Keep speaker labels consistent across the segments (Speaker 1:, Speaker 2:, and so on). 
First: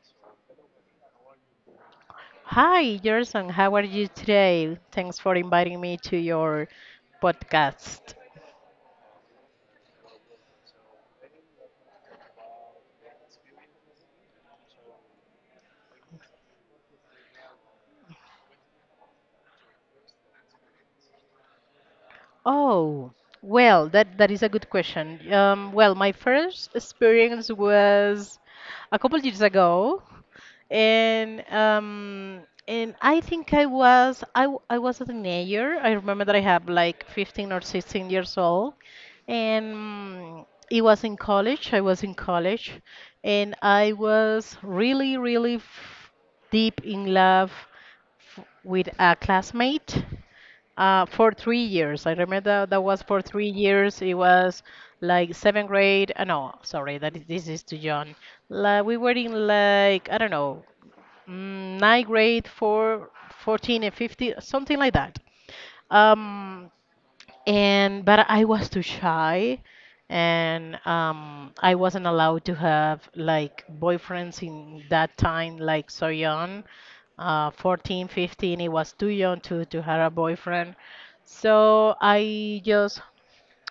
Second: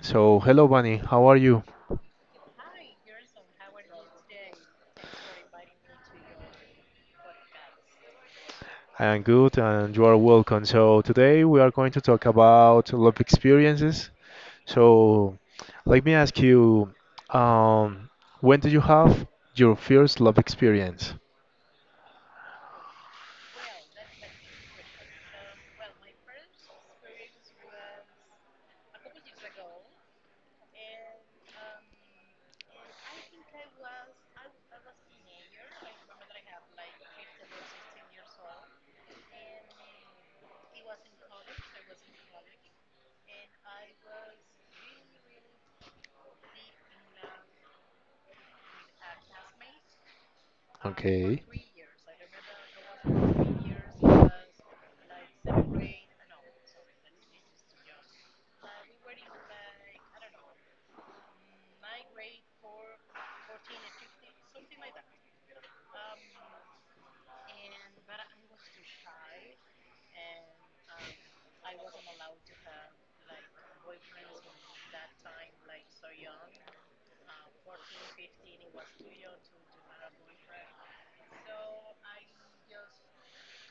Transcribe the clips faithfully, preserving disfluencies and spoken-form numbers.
Speaker 1: So, hello, Bunny. How are you?
Speaker 2: Hi, Gerson. How are you today? Thanks for inviting me to your podcast.
Speaker 1: I am good, and you are welcome. So, today we are going to talk about love experiences. So, let me ask you, um, when did you have your first love experience?
Speaker 2: Oh, well, that that is a good question. Um, well, my first experience was a couple years ago, and um, and I think I was I, w- I was a teenager. I remember that I have like fifteen or sixteen years old, and mm, it was in college. I was in college, and I was really really f deep in love f with a classmate. Uh, for
Speaker 1: Okay.
Speaker 2: three years. I remember that was for three years. It was like seventh grade. Uh, no, sorry, that is, this is too young. Like we were in like I don't know, mm, ninth grade for fourteen and fifteen, something like that. Um, and but I was too shy, and um, I wasn't allowed to have like boyfriends in that time, like so young, uh, fourteen, fifteen. It was too young to to have a boyfriend, so I just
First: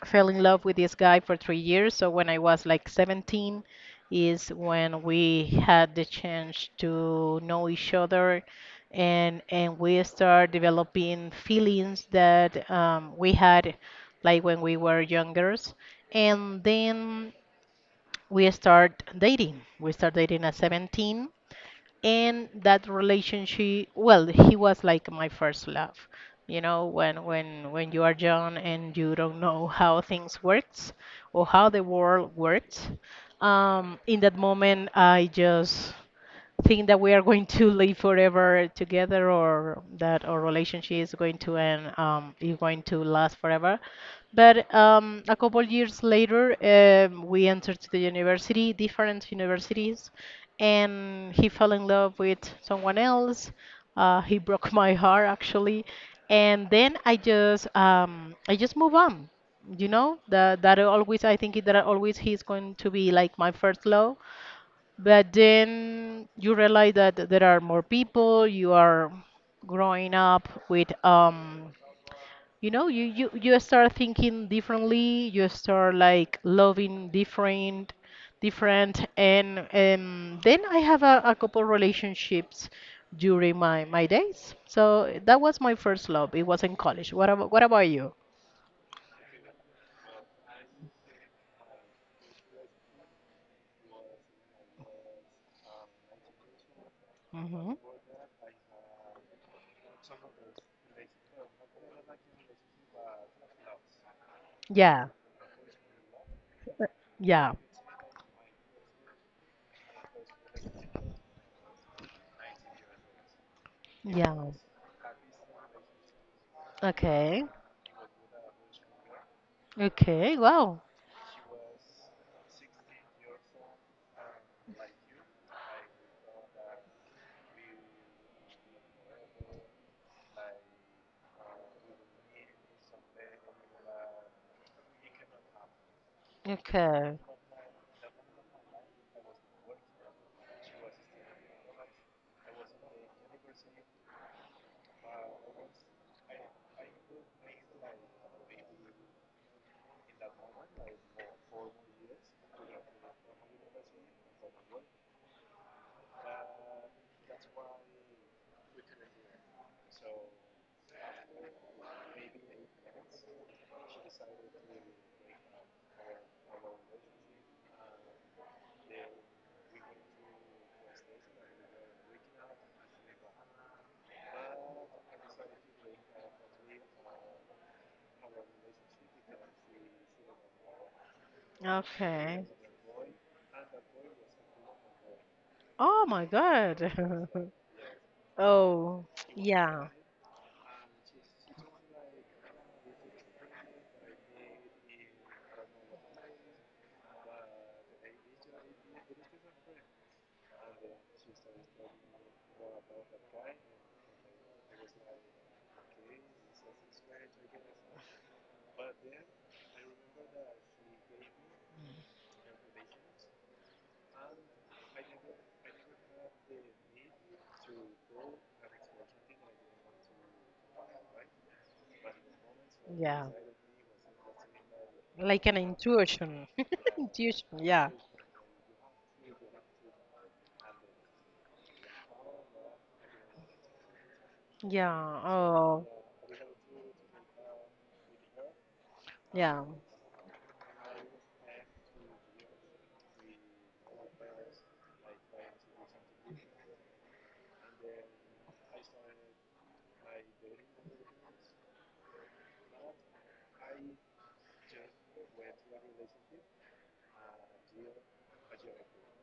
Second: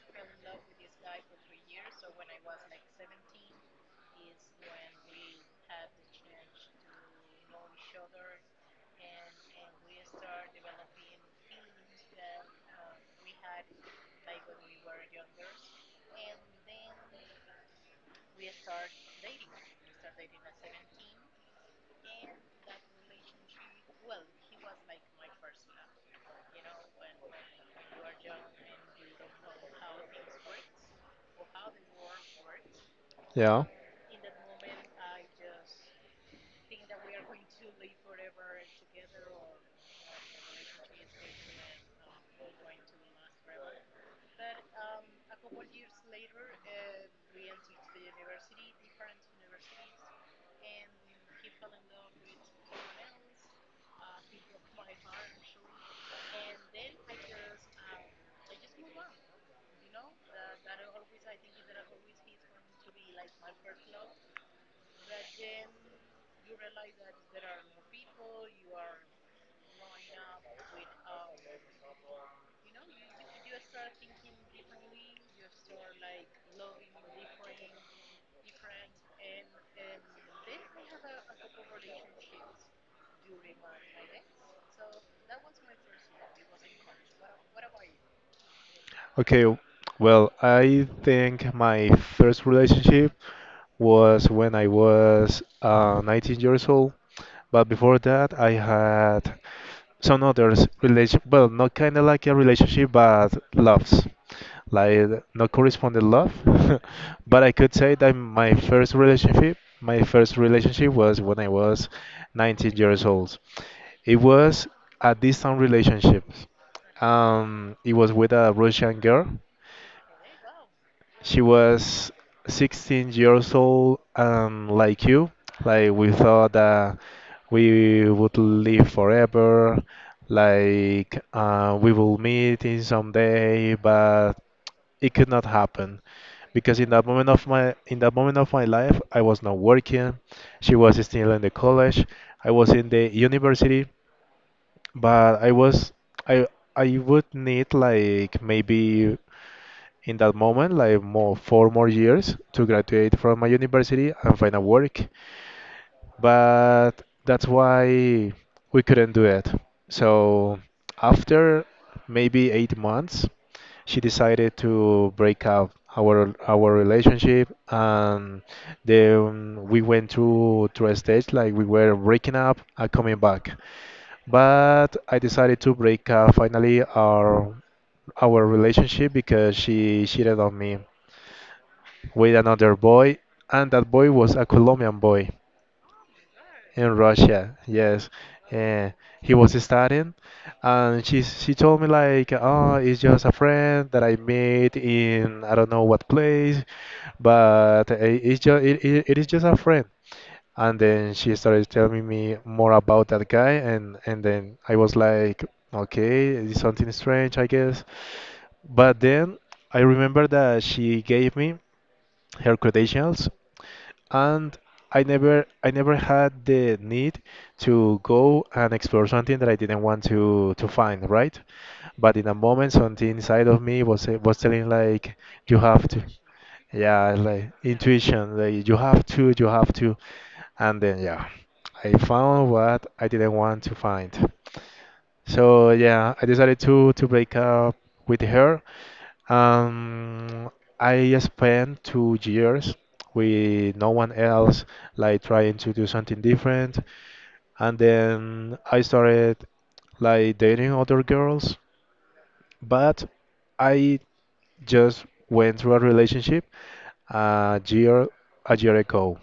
Speaker 2: fell in love with this guy for three years. So when I was like seventeen is when we had the chance to know each other and and we start developing feelings that um, we had like when we were younger. And then we start dating. We start dating at seventeen, and that relationship, well, he was like my first love. You know when when when you are young and you don't know how things works or how the world works,
Speaker 1: Yeah.
Speaker 2: um, in that moment I just think that we are going to live forever together, or that our relationship is going to end, um, is going to last forever. But um, a couple years later, um, we entered the university, different universities, and he fell in love with someone else. Uh, he broke my heart, actually, and then I just um, I just move on. You know that that always, I think that always he's going to be like my first love, but then you realize that there are more people. You are growing up with um you know, you, you you start thinking differently. You start like loving different, different, and um then I have a, a couple relationships during my, my days. So that was my first love. It was in college. What about what about you?
Speaker 1: Okay. w- Well, I think my first relationship was when I was uh, nineteen years old. But
Speaker 2: Hmm.
Speaker 1: before that, I had some others relation. Well, not kind of like a relationship, but loves, like
Speaker 2: Yeah,
Speaker 1: not corresponded love. But I
Speaker 2: yeah,
Speaker 1: could say that my first relationship, my first relationship was when I was nineteen years old. It
Speaker 2: yeah.
Speaker 1: was a distant relationship.
Speaker 2: Okay,
Speaker 1: Um, it was with a Russian girl.
Speaker 2: okay, wow.
Speaker 1: She was sixteen years old, and like you, like we thought that we would live forever, like uh, we will meet in some day, but it could not happen because in that
Speaker 2: Okay,
Speaker 1: moment of my in that moment of my life, I was not working. She was still in the college. I was in the university, but I was I I would need like maybe in that moment, like more four more years to graduate from my university and find a work. But that's why we couldn't do it. So after maybe eight months, she decided to break up our our relationship, and then we went through through a stage like we were breaking up and coming back. But I decided to break up finally our our relationship because she cheated on me with
Speaker 2: okay.
Speaker 1: another boy, and that boy was a Colombian boy
Speaker 2: Oh my
Speaker 1: in
Speaker 2: God.
Speaker 1: Russia. Yes, uh,
Speaker 2: Oh,
Speaker 1: he was
Speaker 2: yeah,
Speaker 1: studying, and she she told me like, oh, it's just a friend that I met in I don't know what place, but uh, it's just it, it, it is just a friend. And then she started telling me more about that guy, and and then I was like, okay, it's something strange, I guess. But then I remember that she gave me her credentials, and I never I never had the need to go and explore something that I didn't want to to find, right? But in a moment, something
Speaker 2: yeah.
Speaker 1: inside of me was eh, was telling like,
Speaker 2: Like an
Speaker 1: you have to,
Speaker 2: intuition.
Speaker 1: yeah,
Speaker 2: Intuition,
Speaker 1: like
Speaker 2: yeah,
Speaker 1: intuition, like you have to, you have to, and then yeah, I found what I didn't want to find.
Speaker 2: yeah.
Speaker 1: So
Speaker 2: Oh,
Speaker 1: yeah, I decided to to break up with her.
Speaker 2: yeah.
Speaker 1: um, I spent two years with no one else, like trying to do something different. And then I started like dating other girls, but I just went through a relationship a year a year ago.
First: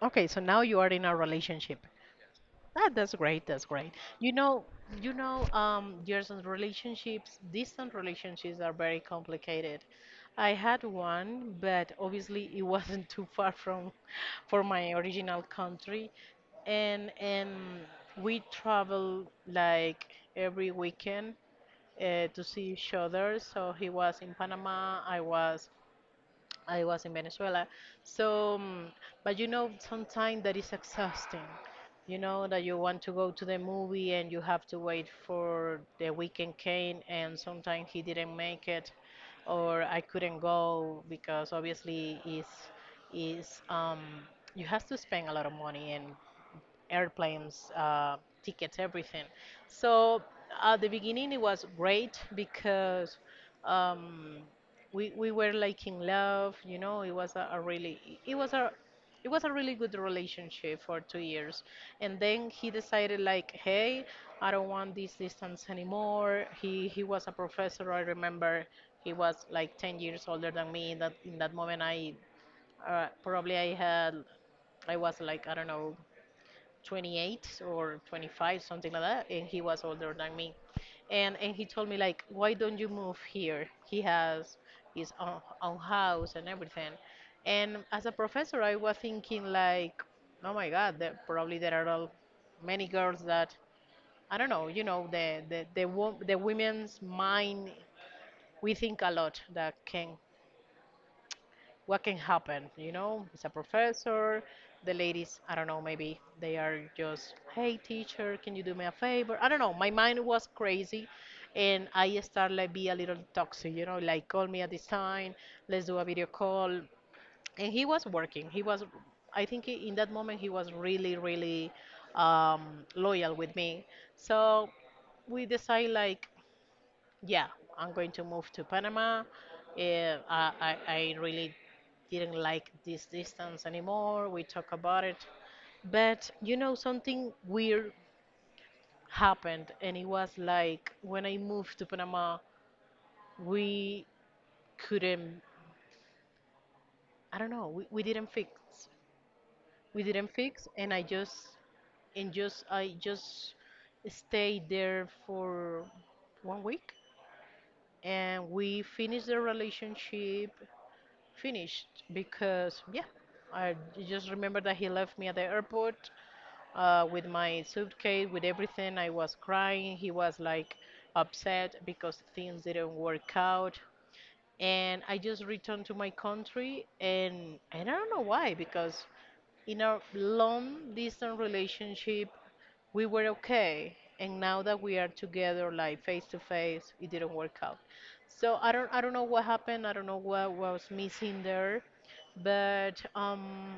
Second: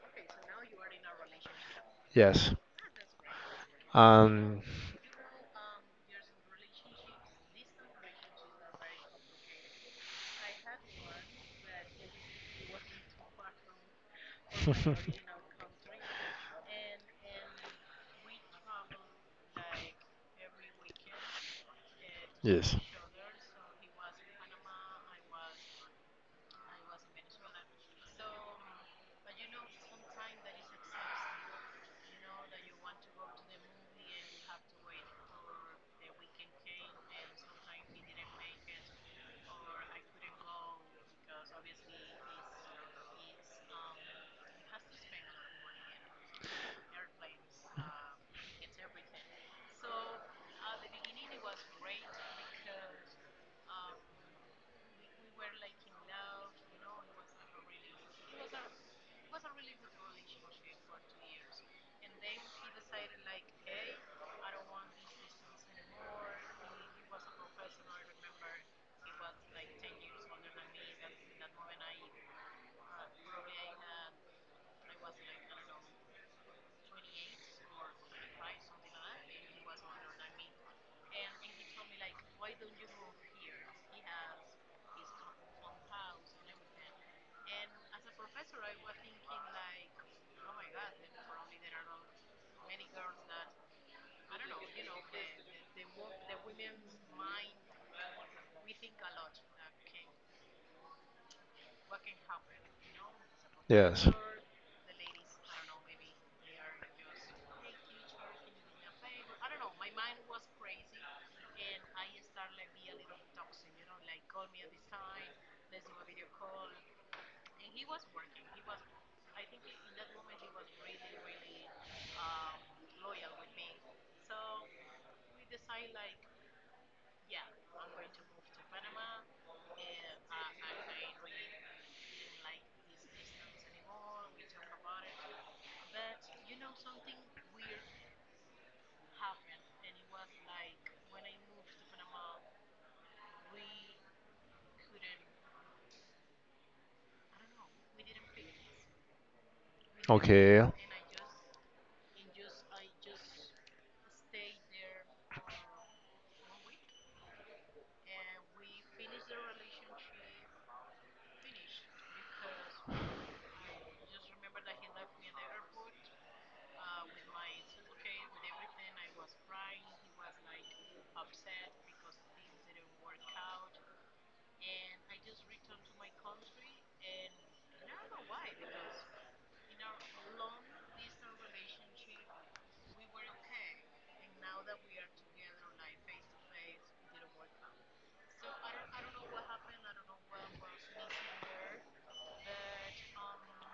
Speaker 2: Okay, so now you are in a relationship.
Speaker 1: Yes.
Speaker 2: That, that's great. That's great. You
Speaker 1: Um,
Speaker 2: know, you know, um, distant relationships, distant relationships are very complicated. I had one, but obviously it wasn't too far from, for my original country, and and we travel like every weekend uh, to see
Speaker 1: yes.
Speaker 2: each other. So he was in Panama, I was I was in Venezuela. So, um, but you know, sometimes that is exhausting. You know that you want to go to the movie and you have to wait for the weekend came, and sometimes he didn't make it, or I couldn't go because obviously is is um you have to spend a lot of money and airplanes, uh, tickets, everything. So at the beginning, it was great because um, we we were like in love. You know, it was a, a really it was a it was a really good relationship for two years, and then he decided like, hey, I don't want this distance anymore. He he was a professor. I remember he was like ten years older than me. In that in that moment, I uh, probably I had I was like I don't know, twenty-eight or twenty-five, something like that, and he was older than me. And and he told me like, why don't you move here? He has his own, own house and everything. And as a professor, I was thinking like, oh my God, that probably there are all many girls that I don't know, you know, the the the, wo- the women's mind. We think a lot that can what can happen, you know, it's a
Speaker 1: Yes.
Speaker 2: professor, the ladies, I don't know, maybe they are just, hey, teacher, can you do me a favor? I don't know, my mind was crazy, and I started like be a little toxic, you know, like call me at this time, let's do a video call, and he was working. He was I think he- in that moment he was really really um, loyal with me. So we decide like, yeah, I'm going to move to Panama. Yeah, I, I, I really didn't like this distance anymore. We talk about it. But you know, something weird happened, and it was like when I moved to Panama, we couldn't, I don't know, we, we didn't fix. We didn't
Speaker 1: Okay.
Speaker 2: fix, and I just, and just, I just stayed there for one week, and we finished the relationship finished because, yeah, I just remember that he left me at the airport, uh, with my suitcase, with everything. I was crying. He was like upset because things didn't work out, and I just returned to my country. And, and I don't know why, because in a long distance relationship we were okay, and now that we are together like face to face, it didn't work out. So I don't, I don't know what happened. I don't know what was missing there. But um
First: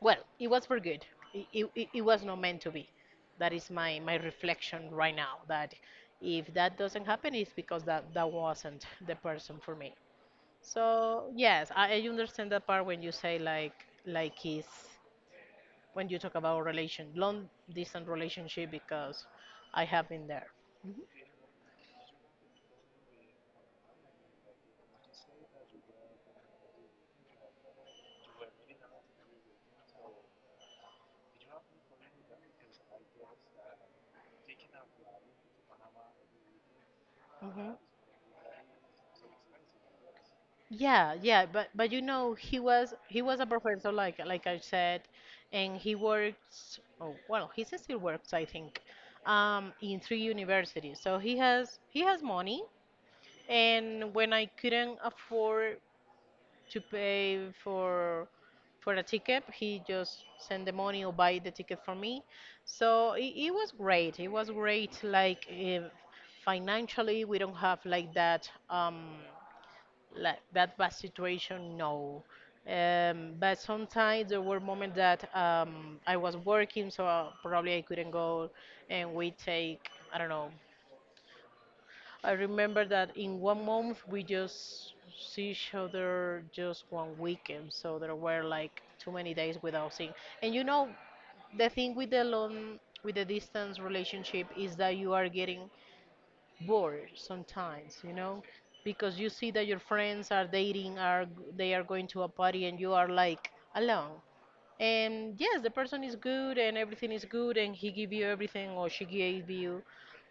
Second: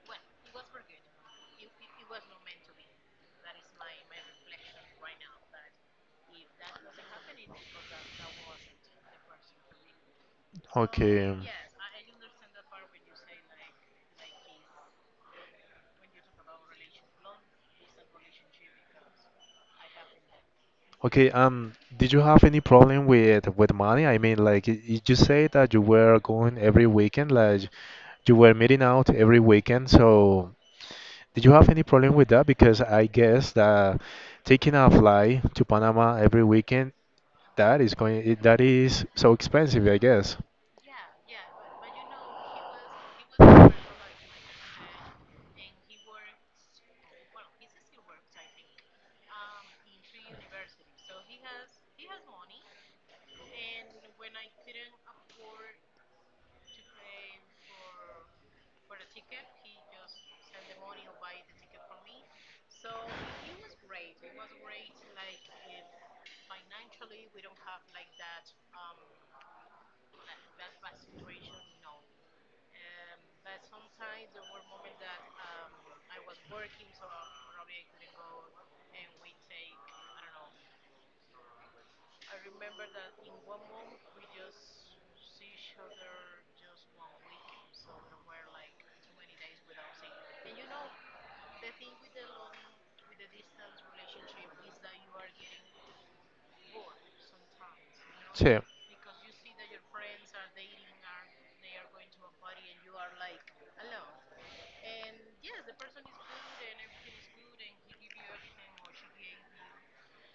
Speaker 2: well, it was for good. it, it, it it was not meant to be. That is my my reflection right now, that if that doesn't happen, it's because that that wasn't the person for me. So
Speaker 1: Okay.
Speaker 2: yes, i, I understand that part when you say like like kiss, when you talk about relation, long distance relationship, because I have been there.
Speaker 1: Okay, um, did you have any problem with with money? I mean, like, y- y- you say that you were going every weekend, like you were meeting out every weekend. So, did you have any problem with that? Because I guess that taking a flight to Panama every weekend,
Speaker 2: Hmm.
Speaker 1: that is going, it- that is so expensive, I guess.
Speaker 2: Yeah, yeah, but but you know, he was he was a professor, like like I said, and he works. Oh, well, he still works, I think, um, in three universities. So he has he has money, and when I couldn't afford to pay for for a ticket. He just sent the money or buy the ticket for me. So it, it was great. It was great. Like eh, financially, we don't have like that um like that bad situation. No. Um, but sometimes there were moments that um, I was working, so probably I couldn't go, and we take I don't know, I remember that in one month we just see each other just one weekend, so there were like too many days without seeing. And you know, the thing with the long, with the distance relationship is that you are getting bored sometimes, you know, because you see that your friends are dating, are they are going to a party, and you are like alone, and yes, the person is good and everything is good, and he give you everything, or she gave you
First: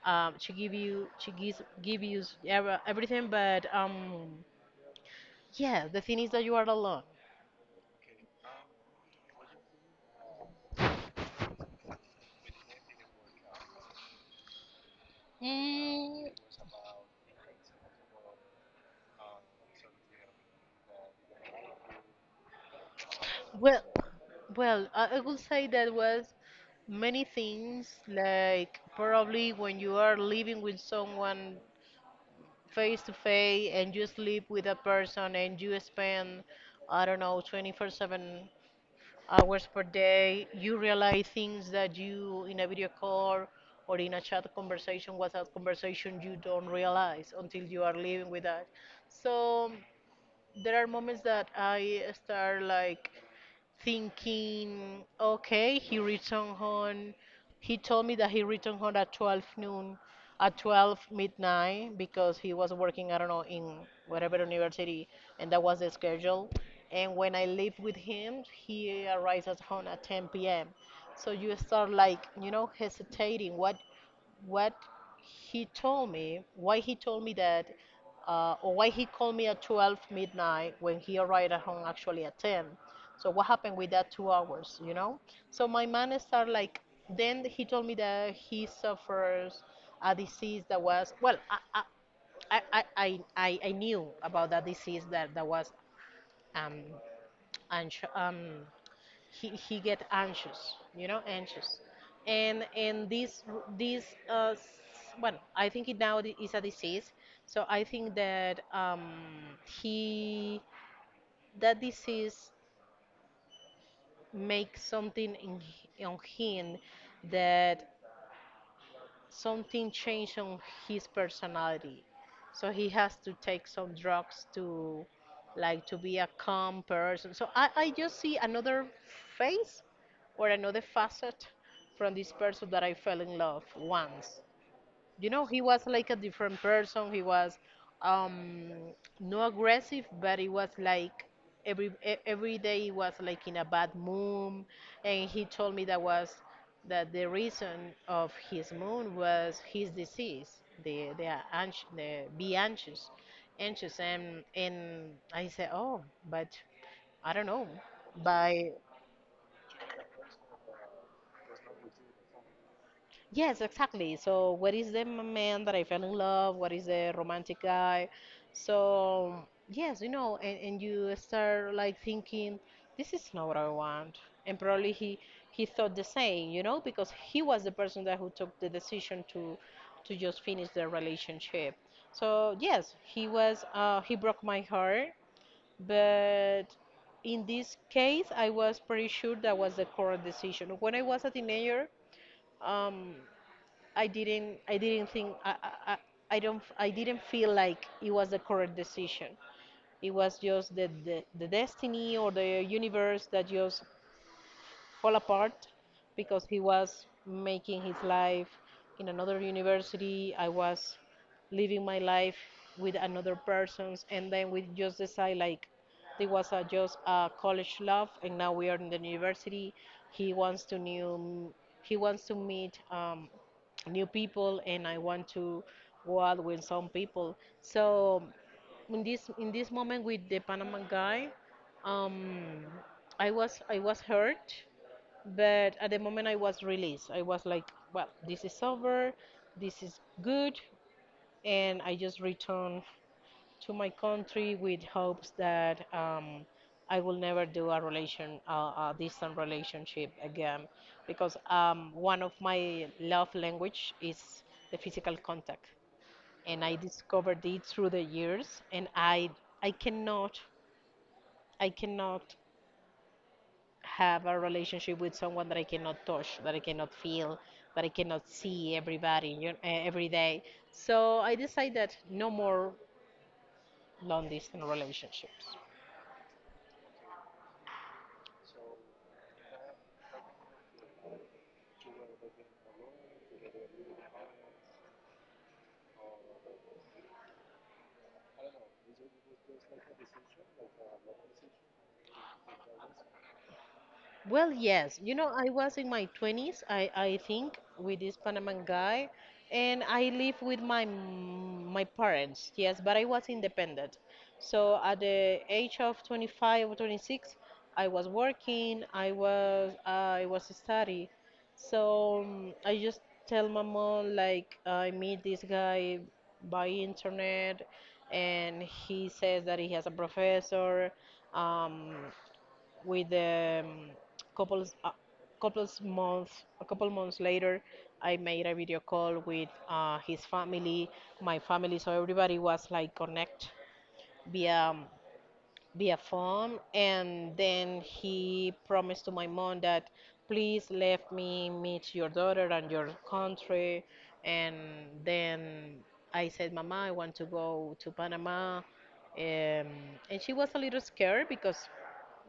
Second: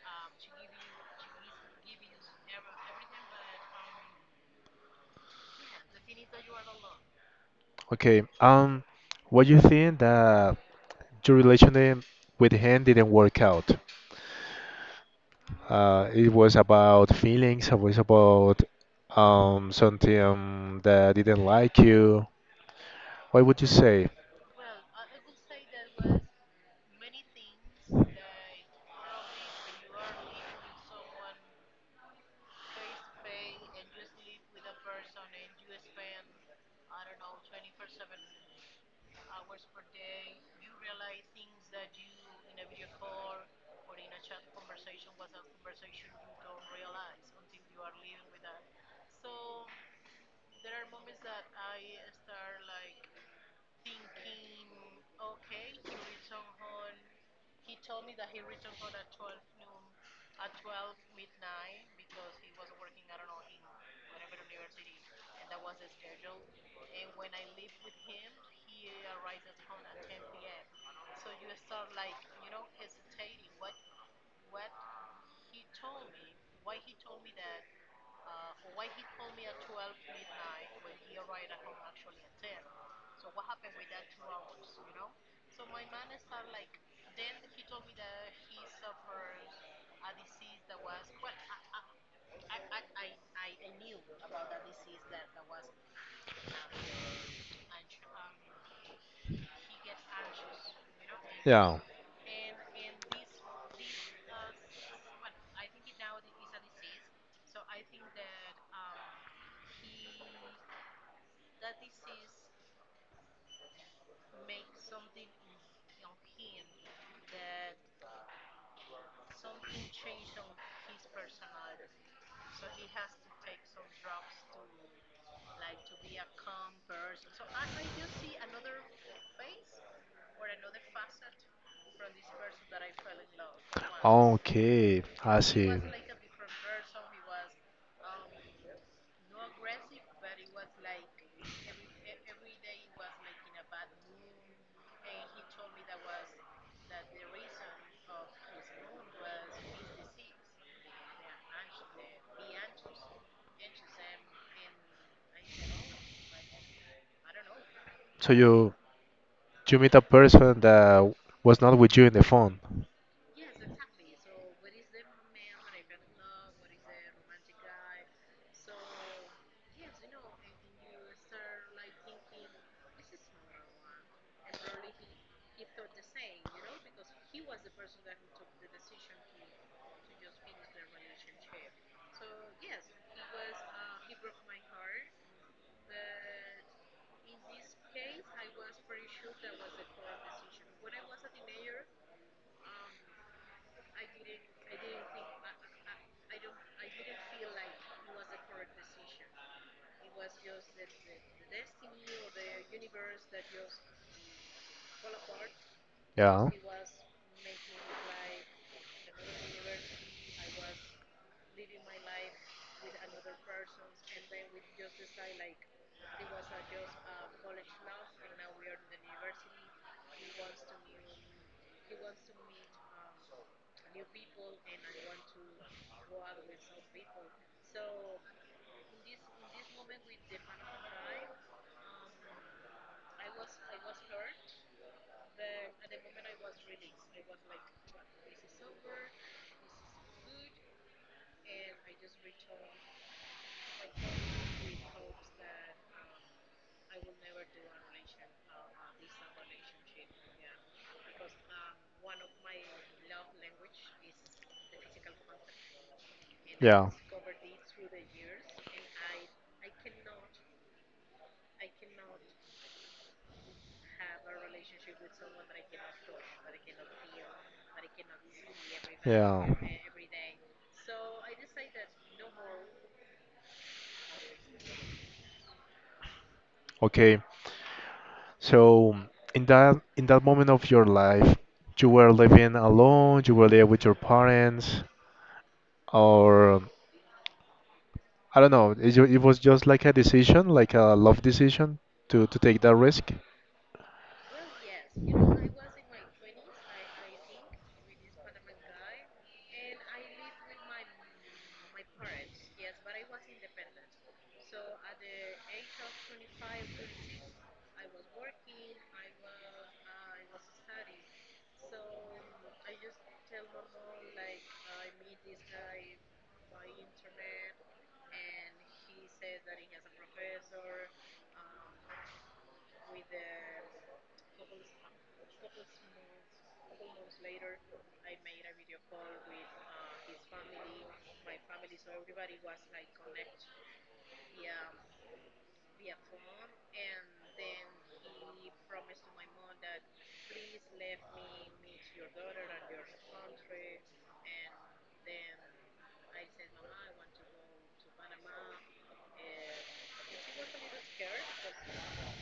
Speaker 2: um, she give you she gives give you s- ever- everything, but um yeah, the thing is that you are alone.
Speaker 1: Okay. Um, what you think that your relationship with him didn't work out? Uh,
Speaker 2: mm,
Speaker 1: it was about feelings. It was about um something that didn't like you. What would you
Speaker 2: well,
Speaker 1: say?
Speaker 2: well I, I would say that was many things, like probably when you are living with someone face to face, and you sleep with a person, and you spend, I don't know, twenty-four seven hours per day. You realize things that you, in a video call or in a chat conversation, WhatsApp conversation, you don't realize until you are living with that. So there are moments that I start like thinking, okay, he returned home. He told me that he returned home at twelve noon, at twelve midnight, because he was working, I don't know, in whatever university, and that was the schedule. And when I lived with him, he arrives at home at ten p m. So you start like, you know, hesitating. What what he told me, why he told me that, uh, or why he called me at twelve midnight when he arrived at home actually at ten. So what happened with that two hours, you know? So my man started like, then he told me that he suffers a disease that was, well, I, I, I, I, I, I knew about that disease that, that was um, ans- um, he, he get anxious, you know, anxious.
Speaker 1: Yeah.
Speaker 2: And and this this uh, s- well, I think it now is a disease. So I think that um, he that disease makes something in, h- on him, that something changed on his personality. So he has to take some drugs to like to be a calm person. So I, I just see another face, or another facet, from this person that I fell in love once.
Speaker 1: Okay,
Speaker 2: You
Speaker 1: I
Speaker 2: know, he
Speaker 1: see.
Speaker 2: was like a different person. He was um no aggressive, but he was like every e- every day he was like in a bad mood, and he told me that was that the reason of his mood was his disease, the the, anx- the be anxious anxious, and and I said, oh, but I don't know.
Speaker 1: So
Speaker 2: By
Speaker 1: you you meet a person that was not with you in the phone.
Speaker 2: Yes, exactly. So, what is the m- man that I fell in love? What is the romantic guy? So, yes, you know, and, and you start like thinking, this is not what I want. And probably he he thought the same, you know, because he was the person that who took the decision to to just finish their relationship. So, yes, he was uh, he broke my heart, but in this case, I was pretty sure that was the correct decision. When I was a teenager, um, I didn't I didn't think I, I, I don't I didn't feel like it was the correct decision. It was just the, the, the destiny or the universe that just fall apart because
Speaker 1: Yeah.
Speaker 2: he was making his life in another university. I was living my life with another person's, and then we just decide like there was a, just a college love, and now we are in the university. He wants to new, he wants to meet um, new people, and I want to go out with some people. So in this in this moment with the Panama guy, um, I was I was hurt but at the moment I was released, I was like, well, this is over, this is good, and I just returned to my country with hopes that um, I will never do a relation, uh, a distant relationship again, because um, one of my love language is the physical contact, and I discovered it through the years, and I I cannot I cannot have a relationship with someone that I cannot touch, that I cannot feel, that I cannot see everybody you know, eh, every day. So I decided no more long distance relationship.
Speaker 1: Okay. So in that in that moment of your life, you were living alone, you were there with your parents, or I don't know, it, ju- it was just like a decision, like a love decision to, to take that risk.
Speaker 2: Well, yes. You know, I was in my twenties, I, I think, with this Panaman guy, and I live with my m- my parents, yes, but I was independent. So at the age of twenty-five or twenty-six, I was working, I was I was study. So um, I just tell my mom like I meet this guy by internet, and he says that he has a professor. Um, with the um, couples uh, couples month a couple months later, I made a video call with uh, his family my family, so everybody was like connect via um, via phone. And then he promised to my mom that, "Please let me meet your daughter and your country." And then I said, "Mama, I want to go to Panama." Um, and she was a little scared because,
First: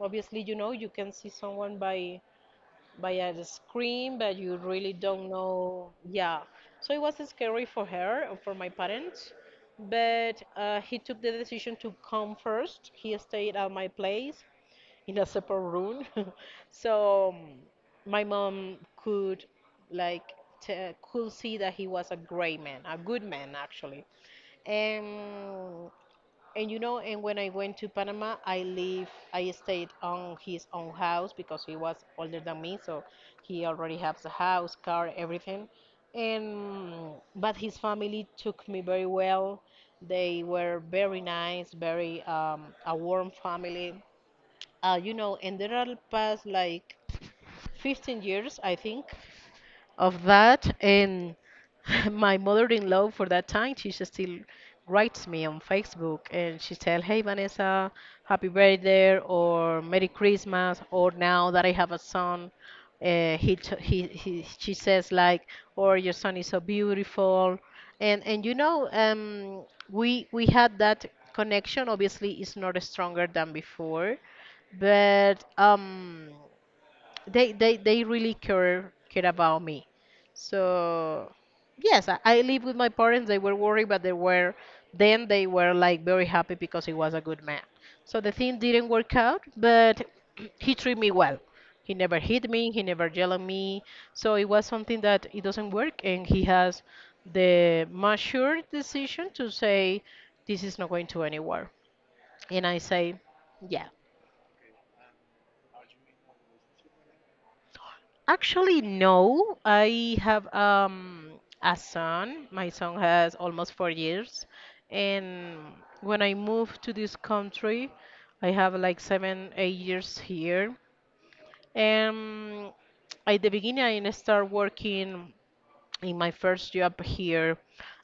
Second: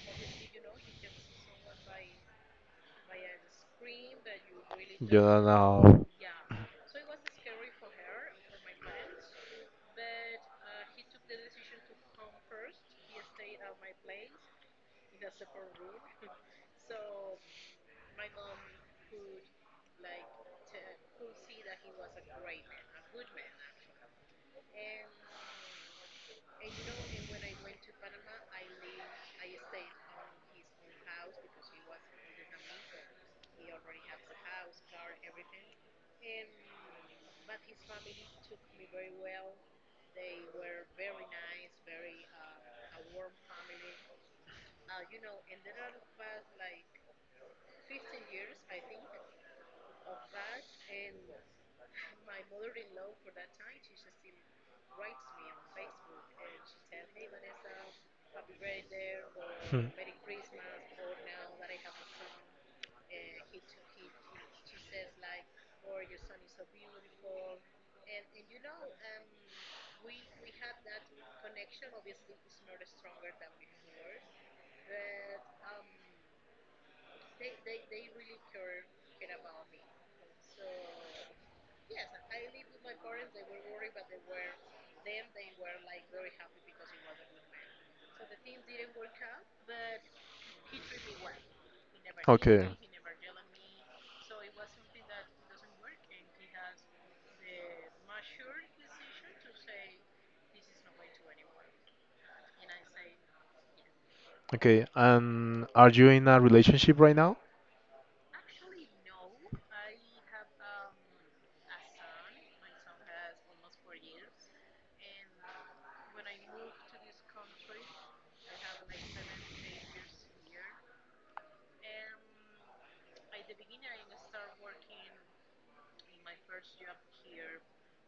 Speaker 2: obviously, you know, you can see someone by by a scream, but you really
Speaker 1: You
Speaker 2: don't
Speaker 1: don't
Speaker 2: know.
Speaker 1: know.
Speaker 2: Yeah. So it was scary for her and for my parents. But uh, he took the decision to come first. He stayed at my place in a separate room. So um, my mom could like t- could see that he was a great man, a good man actually. Um, and you know, and when I went to Panama, I live, I stayed on his own house because he was older than me, so he already has a house, car, everything. And but his family took me very well. They were very nice, very um, a warm family. Uh, you know, and there are past like fifteen years, I think, of that. And my mother-in-law for that time, she just still writes me on Facebook, and she tell, "Hey Vanessa, happy birthday,"
Speaker 1: Hmm.
Speaker 2: or, "Merry Christmas." Or now that I have a son, uh, he, t- he he she says like, "Or your son is so beautiful." And and you know, um, we we had that connection. Obviously, it's not stronger than before, but um they they they really care care about me. So yes, I, I live with my parents. They were worried, but they were then they were like very happy because he was a good man. So the thing didn't work out, but he treated me well. He never hit
Speaker 1: Okay.
Speaker 2: me, he never yelled at me. So it was something that it doesn't work, and he has the mature decision to say this is not going to anywhere, and I say yeah.
Speaker 1: Okay. And are you in a relationship right now?
Speaker 2: Actually, no. I have um, a son. My son has almost four years. And when I moved to this country, I have like seven, eight years here. And at the beginning, I started working in my first job here,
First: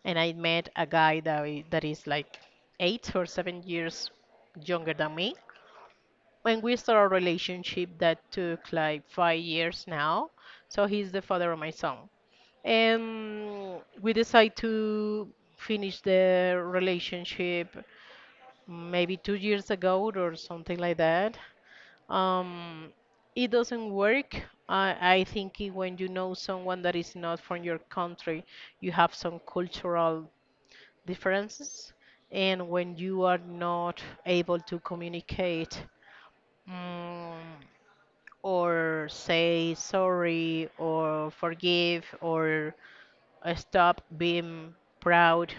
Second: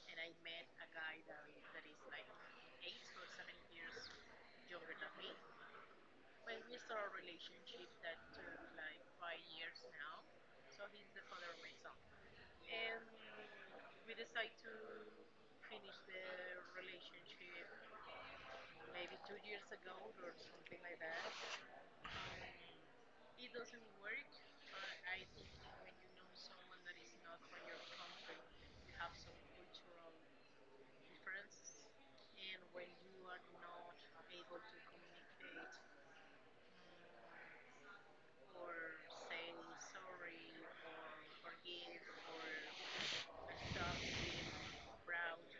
Speaker 2: and I met a guy that, I- that is like eight or seven years younger than me when we started a relationship that took like five years now. So he's the father of my son. And we decided to finish the relationship maybe two years ago or something like that. Um, it doesn't work. I, I think it- when you know someone that is not from your country, you have some cultural differences. And when you are not able to communicate, mm or say sorry or forgive, or uh, stop being proud,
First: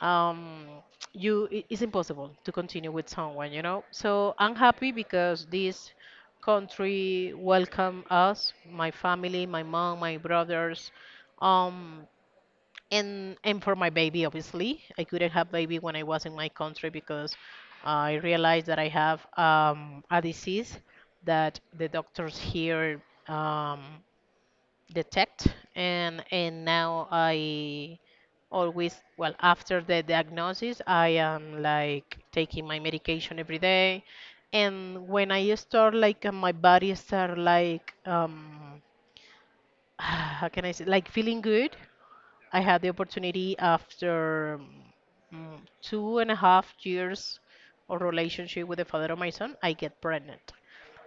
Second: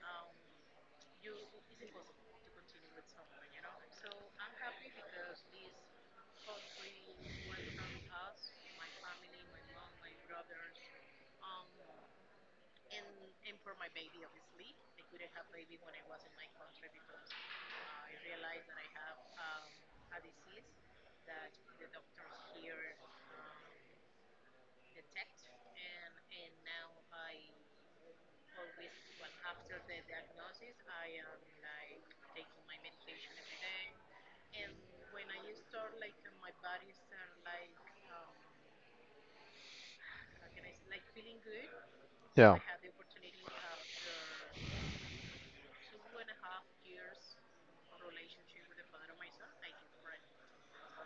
Speaker 2: um, you i- it's impossible to continue with someone, you know. So I'm happy because this country welcomed us, my family, my mom, my brothers. Um, and and for my baby, obviously, I couldn't have baby when I was in my country because I realized that I have um, a disease that the doctors here um, detect. and and now I always, well, after the diagnosis, I am like taking my medication every day. And when I start like uh, my body start like um how can I say, like, feeling good,
Speaker 1: Yeah.
Speaker 2: I had the opportunity after mm, two and a half years of relationship with the father of my son, I get pregnant.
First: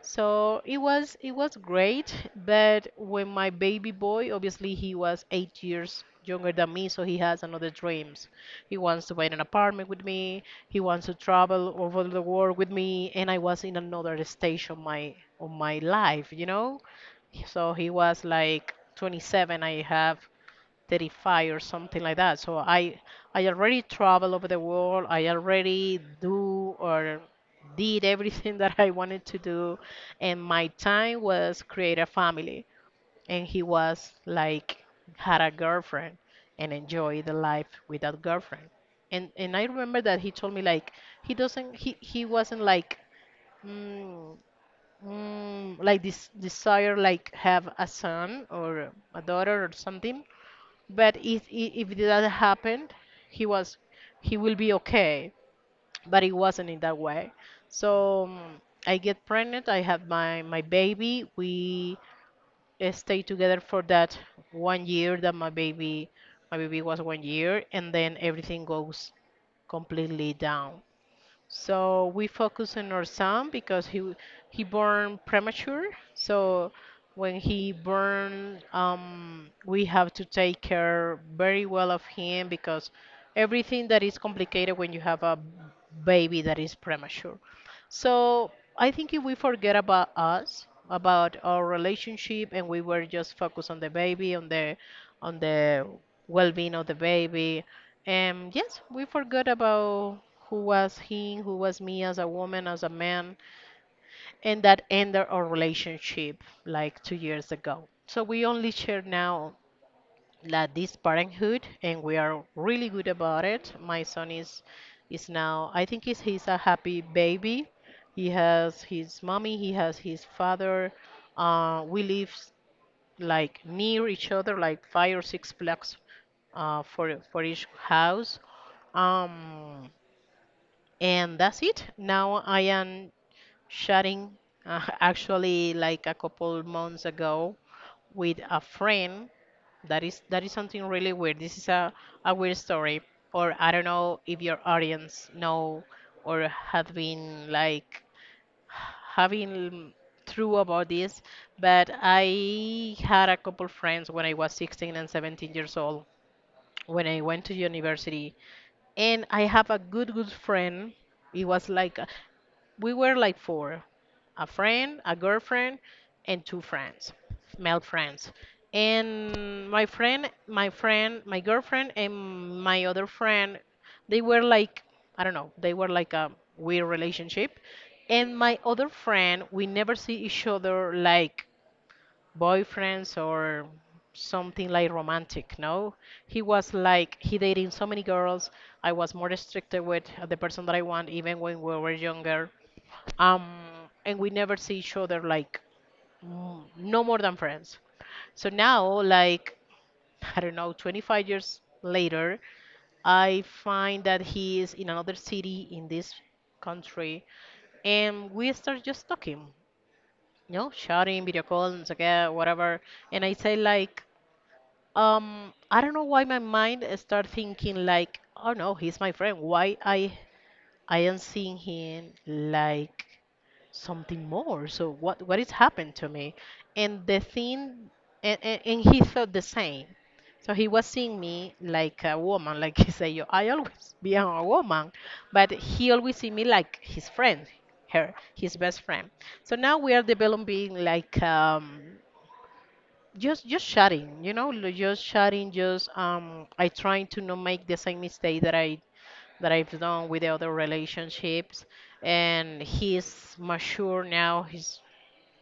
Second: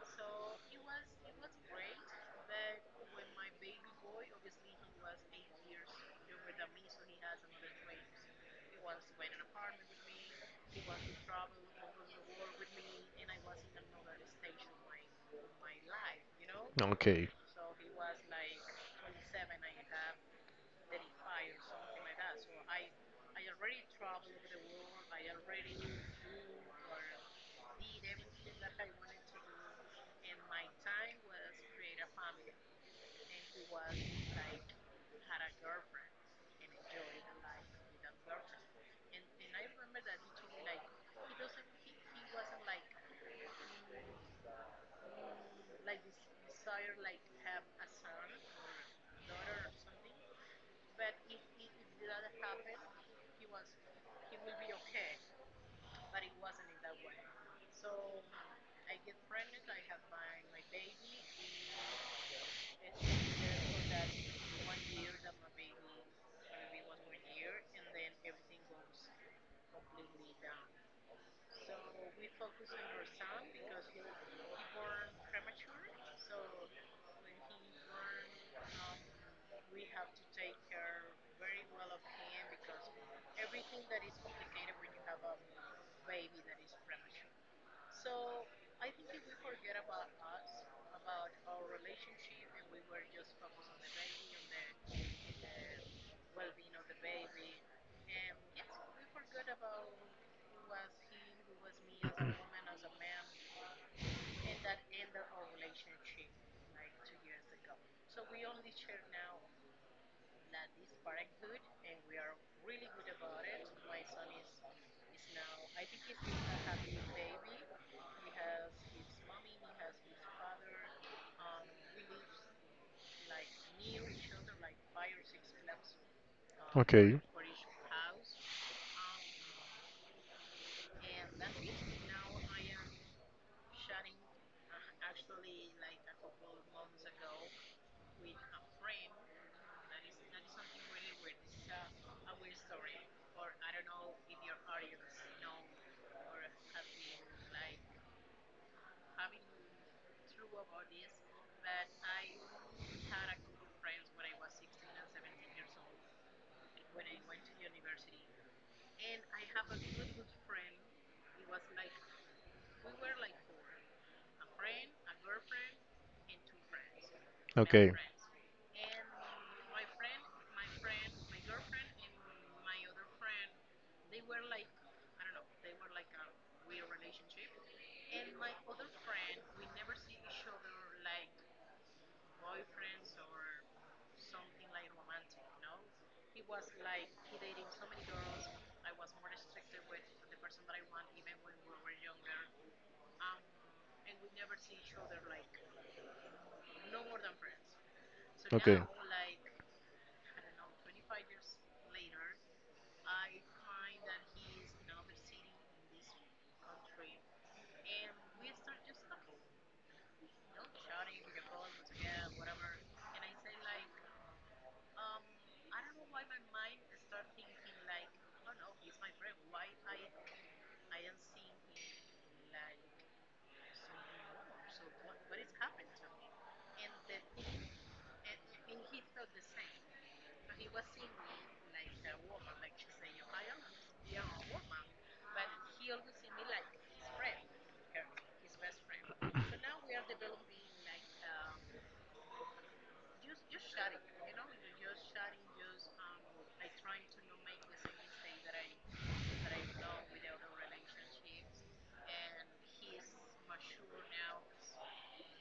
Speaker 2: So it was it was great, but when my baby boy, obviously, he was eight years younger than me, so he has another dreams. He wants to buy an apartment with me. He wants to travel over the world with me, and I was in another stage of my of my life, you know.
Speaker 1: Okay. Um, I
Speaker 2: So he was like twenty-seven. I have thirty-five or something like that. So I I already travel over the world. I already do or did everything that I wanted to do, and my time was create a family. And he was like had a girlfriend and enjoy the life with that girlfriend. And and I remember that he told me like he doesn't he he wasn't like mm, mm, like this desire like have a son or a daughter or something, but if i- if that happened, he was he will be okay. But it wasn't in that way. So mm, I get pregnant. I have my my baby. We uh, stay together for that one year that my baby my baby was one year, and then everything goes completely down. So we focus on our son because he w- he born premature. So when he born, um, we have to take care very well of him because everything that is complicated when you have a baby that is premature. So I think if we forget about us, about our relationship, and we were just focused on the baby, on the on the well-being of the baby, and yes, we forgot about who was he, who was me as a woman, as a man, and that ended our relationship like two years ago. So we only share now like this parenthood, and we are really good about it. My son is is now, I think he's, he's a happy baby. He has his mommy, he has his father. Uh, we live like near each other, like five or six blocks uh, for for each house. Um, and that's it. Now I am sharing uh, actually like a couple months ago with a friend. That is that is something really weird. This is a, a weird story, or I don't know if your audience know or have been like having through about this, but I had a couple friends when I was sixteen and seventeen years old when I went to university, and I have a good good friend. It was like uh, we were like four, a friend, a girlfriend, and two friends, male
Speaker 1: Okay.
Speaker 2: friends. And my friend, my friend, my girlfriend, and my other friend, they were like, I don't know, they were like a weird relationship. And my other friend, we never see each other like boyfriends or something like romantic, no? He was like, he dating so many girls. I was more restricted with the person that I want, even when we were younger, um, and we never see each other like m- no more than friends. So
Speaker 1: Okay.
Speaker 2: now, like I don't know, twenty-five years later, I find that he is in another city in this country, and we start just talking, you know, shouting, video calls, and so yeah, whatever. And I say like, um, I don't know why my mind start thinking like, oh no, he's my friend. Why I I am seeing him like something more. So what what has happened to me? And the thing, and, and, and he thought the same. So he was seeing me like a woman, like he say, "Yo, I always be a woman, but he always see me like his friend, her, his best friend." So now we are developing like um, just just sharing, you know, l- just sharing, just um, I trying to not make the same mistake that I that I've done with the other relationships. And he's mature now. He's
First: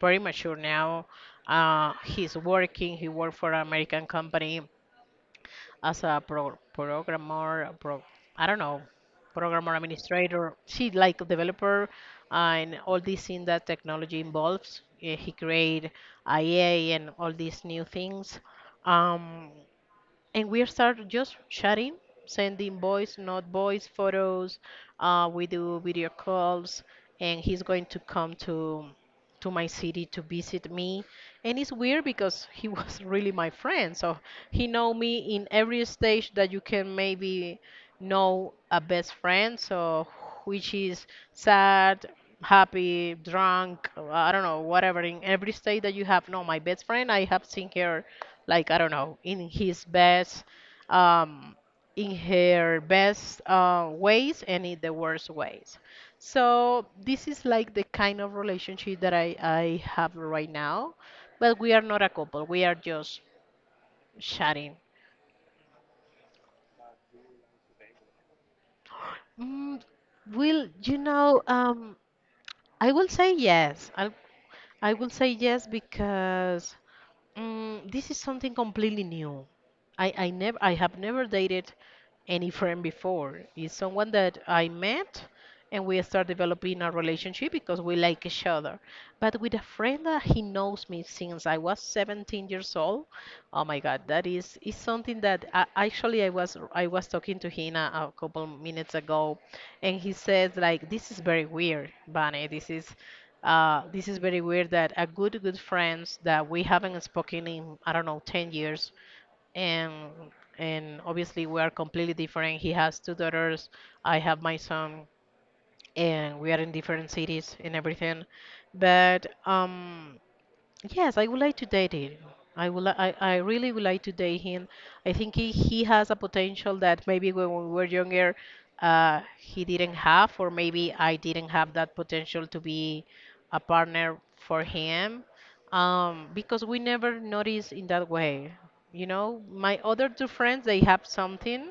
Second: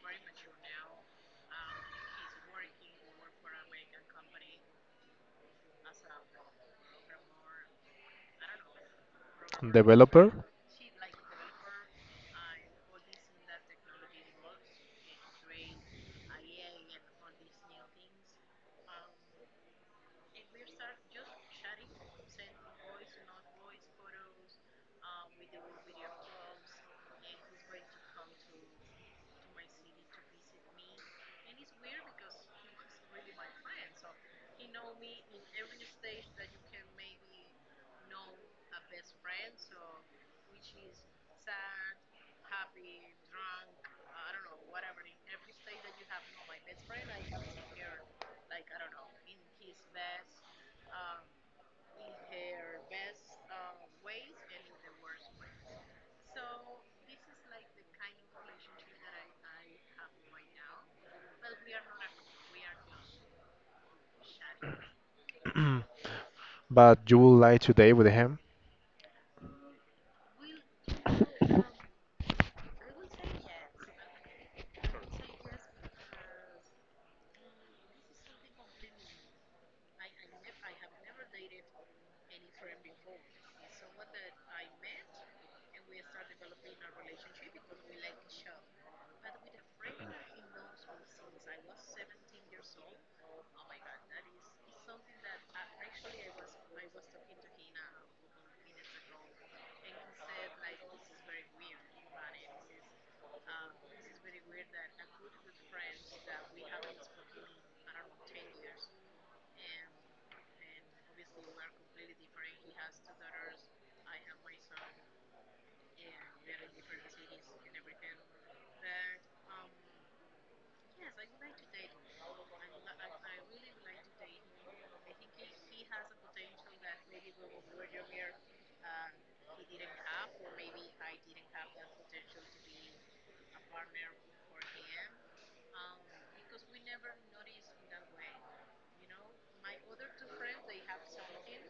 Speaker 2: very mature now. Uh, he's working. He worked for an American company as a pro- programmer. A Pro- I don't know, programmer
Speaker 1: Developer.
Speaker 2: administrator. She like a developer, uh, and all these things that technology involves. Uh, He create I A and all these new things. Um, and we start just chatting, sending voice, not voice photos. Uh, we do video calls, and he's going to come to to my city to visit me. And it's weird because he was really my friend, so he know me in every stage that you can maybe know a best friend, so which is sad, happy, drunk, I don't know, whatever. In every state that you have, no, my best friend, I have seen her, like I don't know, in his best, um, in her best uh, ways and in the worst ways. So this is like the kind of relationship that I I have right now, but we are not a couple. We are just chatting.
Speaker 1: But you will lie today with him?
Speaker 2: Mm, Will, you know, um, I will say yes. I I will say yes because mm, this is something completely new. I I never I have never dated any friend before. It's someone that I met and we start developing a relationship because we like each other. But with a friend that he knows me since I was seventeen years old, oh my God, that is is something that I, actually I was I was talking to him a, a couple minutes ago, and he says like this is very weird, Bunny. This is uh, this is very weird that a good, good friends that we haven't spoken in, I don't know, ten years, and and obviously we are completely different. He has two daughters, I have my son, and we are in different cities and everything. But um, yes, I would like to date him. I would li- I, I really would like to date him. I think he, he has a potential that maybe when we were younger, uh, he didn't have, or maybe I didn't have that potential to be a partner for him. Um, because we never noticed in that way. You know, my other two friends, they have something,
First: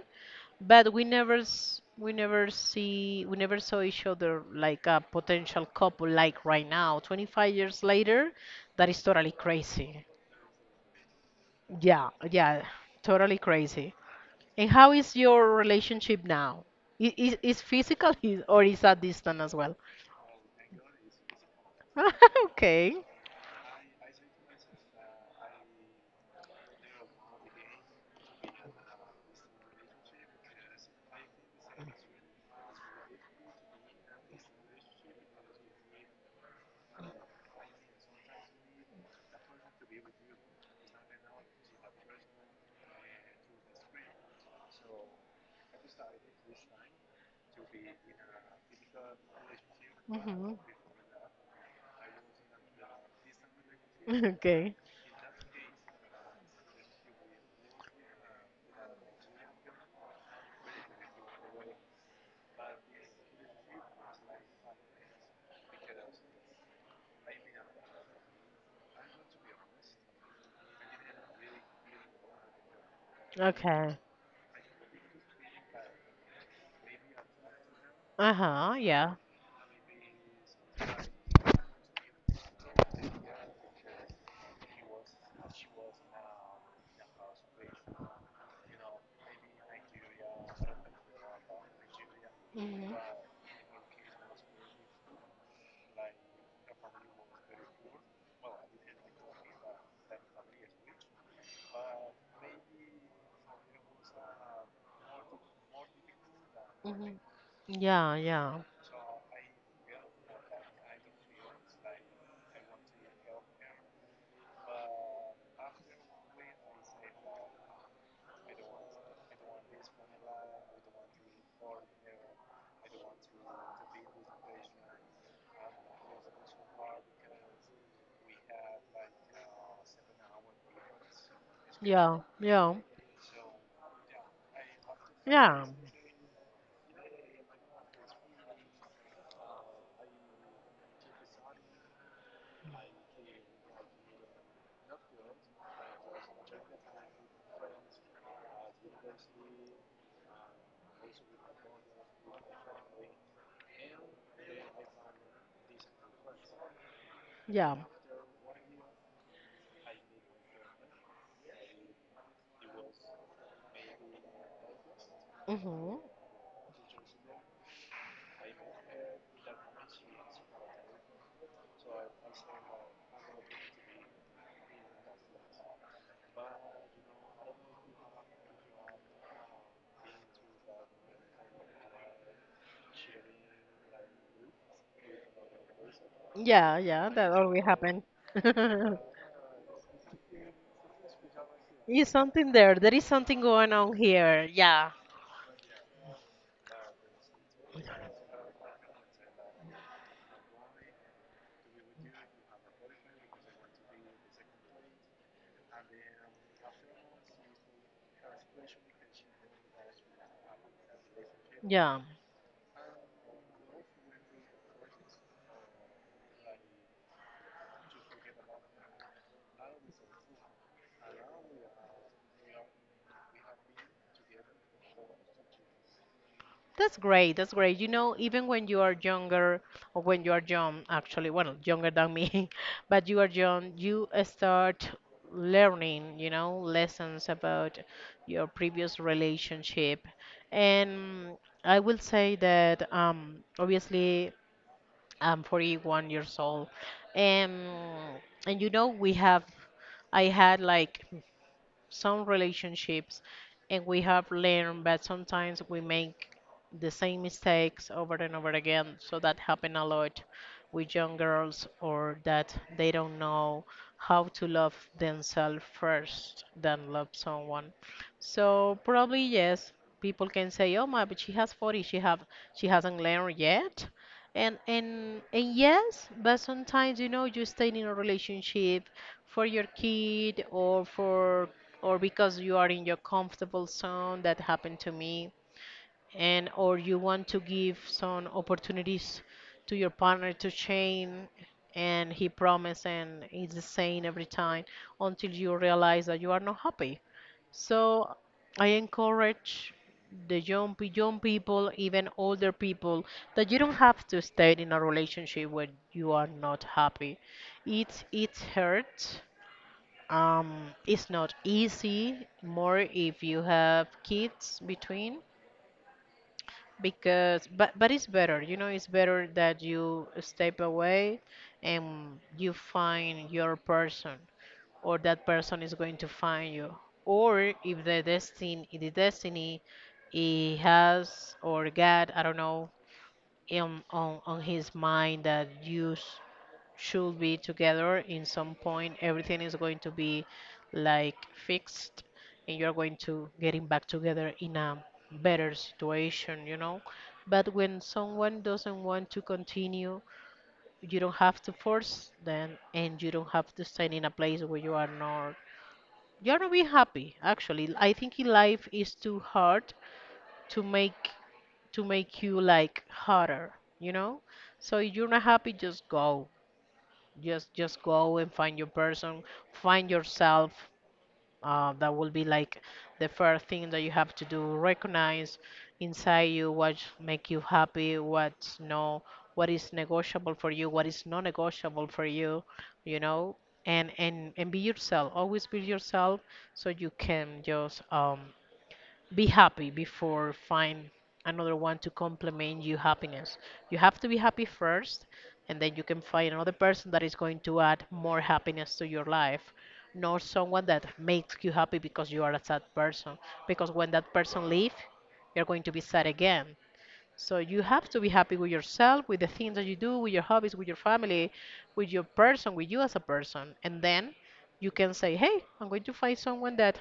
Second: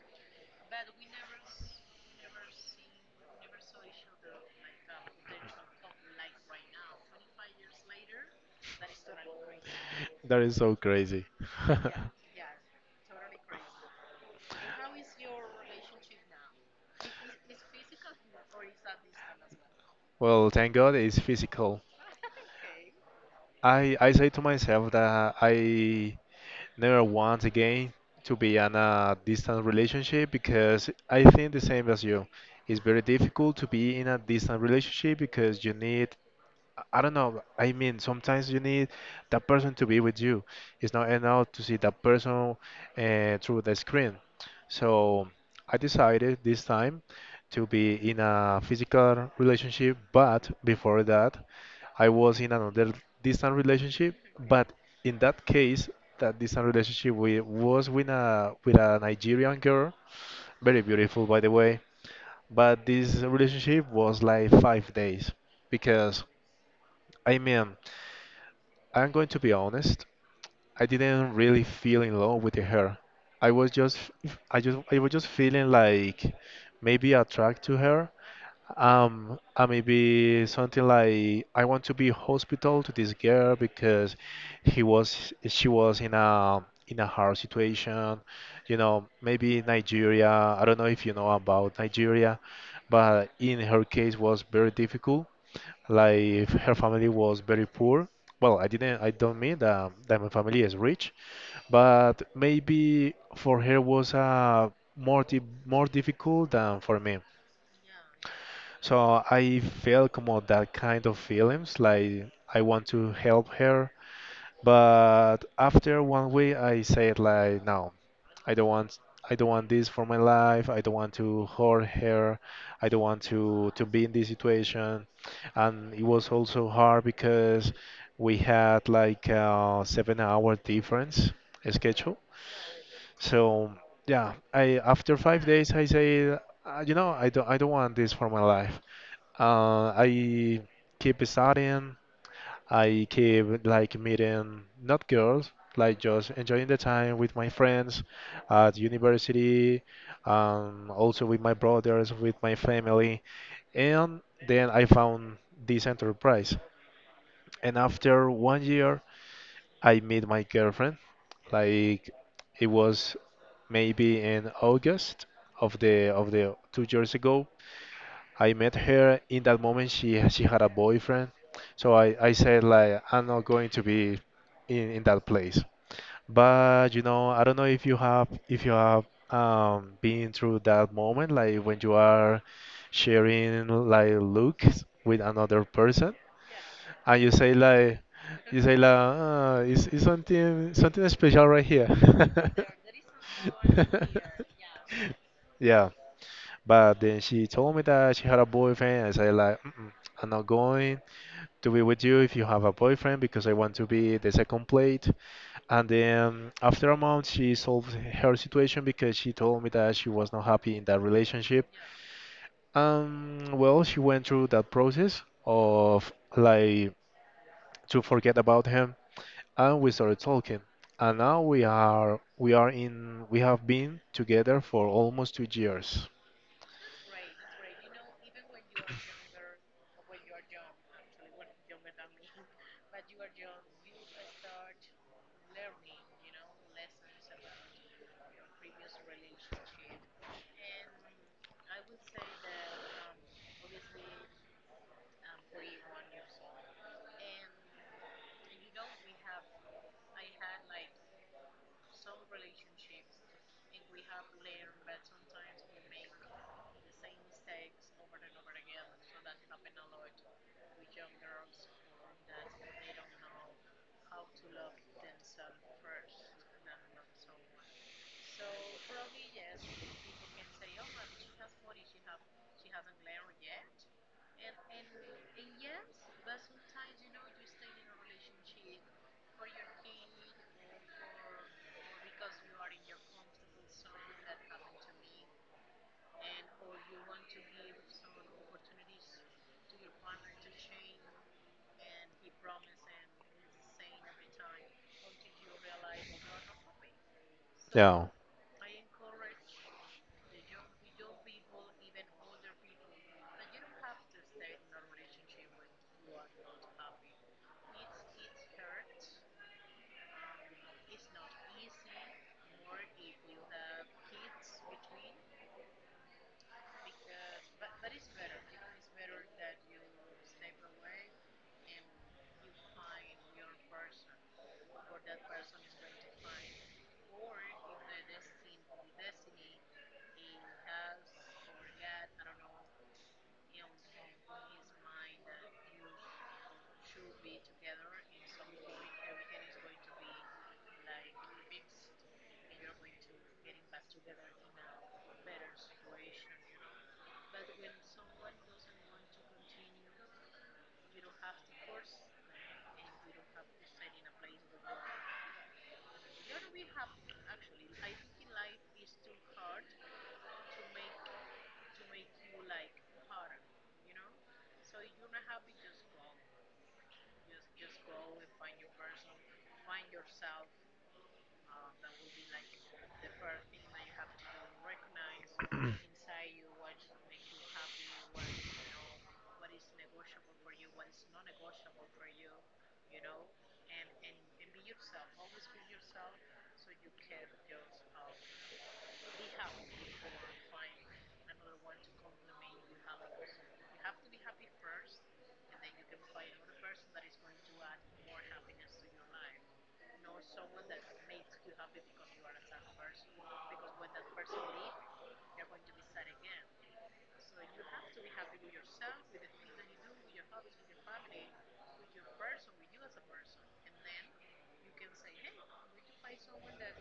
Speaker 2: but we never s- we never see we never saw each other like a potential couple like right now. twenty-five years later, that is totally crazy.
Speaker 1: That is so crazy.
Speaker 2: Yeah, yeah, totally crazy. And how is your relationship now? Is is, is physical is- or is that distant as well?
Speaker 1: Well, thank God it's physical.
Speaker 2: Okay.
Speaker 1: I I say to myself that I never want again to be in a distant relationship because I think the same as you. It's very difficult to be in a distant relationship because you need I don't know. I mean, sometimes you need that person to be with you. It's not enough to see that person uh, through the screen. So I decided this time to be in a physical relationship, but
Speaker 2: Mhm.
Speaker 1: before that, I was in another distant relationship. But
Speaker 2: Okay.
Speaker 1: in that case, that distant relationship we was with a with a Nigerian girl, very beautiful, by the way. But this relationship was like five days because. I mean, I'm going to be honest. I didn't really feel in love with the hair. I was
Speaker 2: Okay.
Speaker 1: just, I just, I was just feeling like maybe attracted to her.
Speaker 2: Uh-huh. Yeah.
Speaker 1: Um, uh, maybe something like I want to be hospital to this girl because he was, she was in a in a hard situation. You know, maybe Nigeria. I don't know if you know about Nigeria, but in her case was very difficult. Like her family was very poor. Well, I didn't. I don't mean that, that my family is rich, but maybe for her was uh, more di more difficult than for me.
Speaker 2: Mhm. Yeah, yeah.
Speaker 1: So I felt como that kind of feelings, like I want to help her, but after one week, I said like, no, I don't want, I don't want this for my life. I don't want to hurt her. I don't want to to be in this situation. And it was also hard because we had like a seven-hour difference schedule.
Speaker 2: Yeah, yeah,
Speaker 1: So yeah, I after five
Speaker 2: yeah,
Speaker 1: days, I say, "Uh, you know, I don't, I don't want this for my life. Uh, I Keep studying. I keep like meeting not girls, like just enjoying the time with my friends at university, um, also with my brothers, with my family, and then I found this enterprise.
Speaker 2: yeah.
Speaker 1: And after one year, I met my girlfriend. Like it was maybe in August of
Speaker 2: Hmm.
Speaker 1: the of the two years ago. I met her in that moment. She she had a boyfriend, so I I said like I'm not going to be in in that place. But you know, I don't know if you have if you have um been through that moment, like when you are sharing like looks with another person,
Speaker 2: Yeah, yeah,
Speaker 1: and you
Speaker 2: that
Speaker 1: say
Speaker 2: always
Speaker 1: like
Speaker 2: happen.
Speaker 1: you say like uh, it's, it's something something special right here.
Speaker 2: Is something there? There is something going on here. Yeah,
Speaker 1: Yeah. But then she told me that she had a boyfriend. I said like, Mm-mm, I'm not going to be with you if you have a boyfriend because I want to be the second plate. And then after a month, she solved her situation because she told me that she was not happy in that relationship.
Speaker 2: yeah,
Speaker 1: Um, well, she went through that process of like to forget about him, and we started talking. And now we are we are in we have been together for almost two years.
Speaker 2: that's great. That's great. You know, even when you are younger, or when you are young, actually, well, younger than me, but you are young, you uh, start learning, you know, lessons about your previous relationship. And I will say that, um, obviously, I'm forty-one years old, and and you know, we have, I had like some relationships, and we have learned, but sometimes we make the same mistakes over and over again. So that happen a lot with young girls, or that they don't know how to love themselves first than love someone. So probably yes, people can say, oh my, but she has forty, she have she hasn't learned yet. And and and yes, but sometimes, you know, you stay in a relationship for your kid, or for or because you are in your comfortable zone, that happened to me, and or you want to give some opportunities to your partner to change, and he promised, and it's the same every time, until you realize that you are not happy.
Speaker 1: Yeah.
Speaker 2: So I encourage the young, pe- young people, even older people, that you don't have to stay in a relationship where you are not happy. it it hurts. Um, it's not easy, more if you have kids between, because but but it's better, you know, it's better that you step away and you find your person, or that person is going to find you. Or if the destiny the destiny he has, or God, I don't know, in on on his mind, that you s- should be together in some point, everything is going to be like fixed, and you're going to getting back together in a better situation, you know. But when someone doesn't want to continue, you don't have to force them, and you don't have to stand in a place where you are not you're not being happy. Actually, I think in life is too hard to make, to make you like harder, you know. So if you're not happy, just go, just just go and find your person, find yourself. Uh, that will be like the first thing that you have to do: recognize inside you what make you happy, what's no, what is negotiable for you, what is non negotiable for you, you know. And and and be yourself, always be yourself, so you can just um be happy before find another one to complement your happiness. You have to be happy first, and then you can find another person that is going to add more happiness to your life, not someone that makes you happy because you are a sad person. Because when that person leaves, you're going to be sad again. So you have to be happy with yourself, with the things that you do, with your hobbies, with your family, with your person, with you as a person. And then you can say, hey, I'm going to find someone that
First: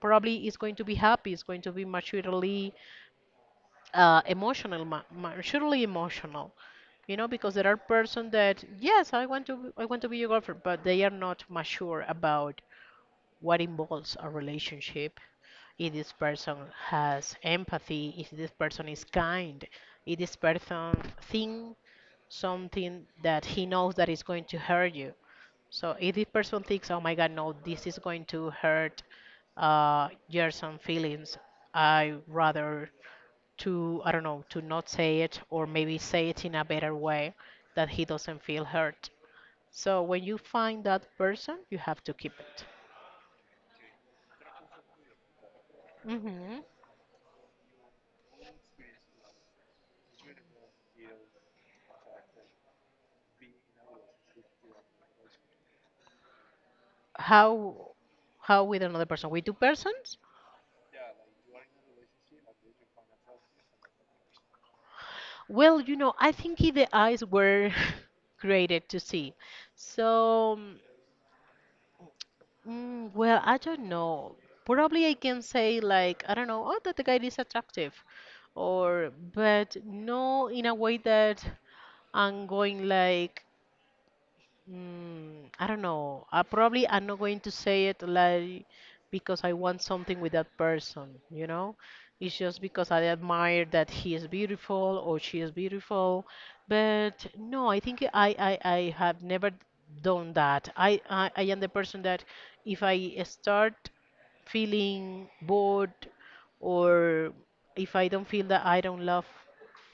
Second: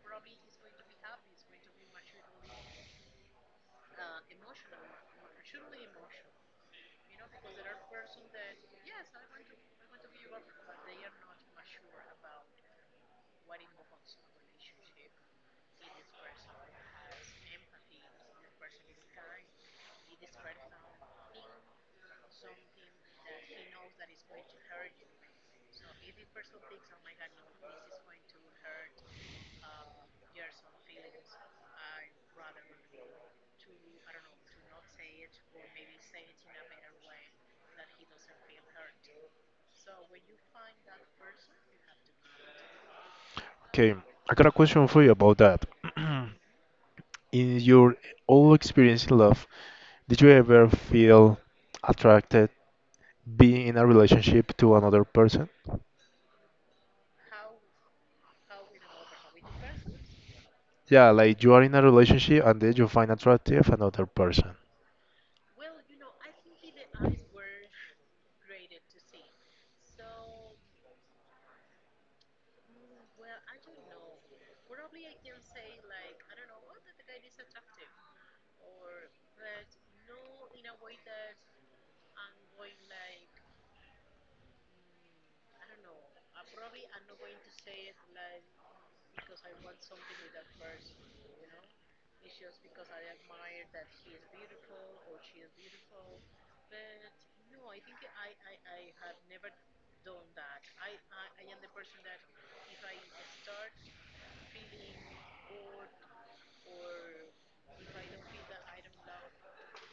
Speaker 2: probably is going to be happy, is going to be maturely uh, emotional, ma- maturely emotional. You know, because there are persons that, yes, I want to, I want to be your girlfriend, but they are not mature about what involves a relationship, if this person has empathy, if this person is kind, if this person thinks something that he knows that is going to hurt you. So if this person thinks, oh my God, no, this is going to hurt uh, your some feelings, I rather to, I don't know, to not say it, or maybe say it in a better way that he doesn't feel hurt. So when you find that person, you have to keep it.
Speaker 1: Okay, I got a question for you about that.
Speaker 2: Mm-hmm.
Speaker 1: In your all experience in love, did you ever feel attracted being in a relationship to another person?
Speaker 2: How how with another person? With two persons?
Speaker 1: Yeah, like you are in a relationship and then you find attractive another person.
Speaker 2: Well, you know, I think i- the eyes were created to see. So, mm, well, I don't know. Probably I can say like, I don't know, oh, that the guy is attractive, or but no in a way that I'm going like, mm, I don't know. I probably I'm not going to say it like because I want something with that person, you know? It's just because I admire that he is beautiful or she is beautiful. But no, I think I, I, I have never done that. I, I, I am the person that if I start feeling bored, or if I don't feel that I don't love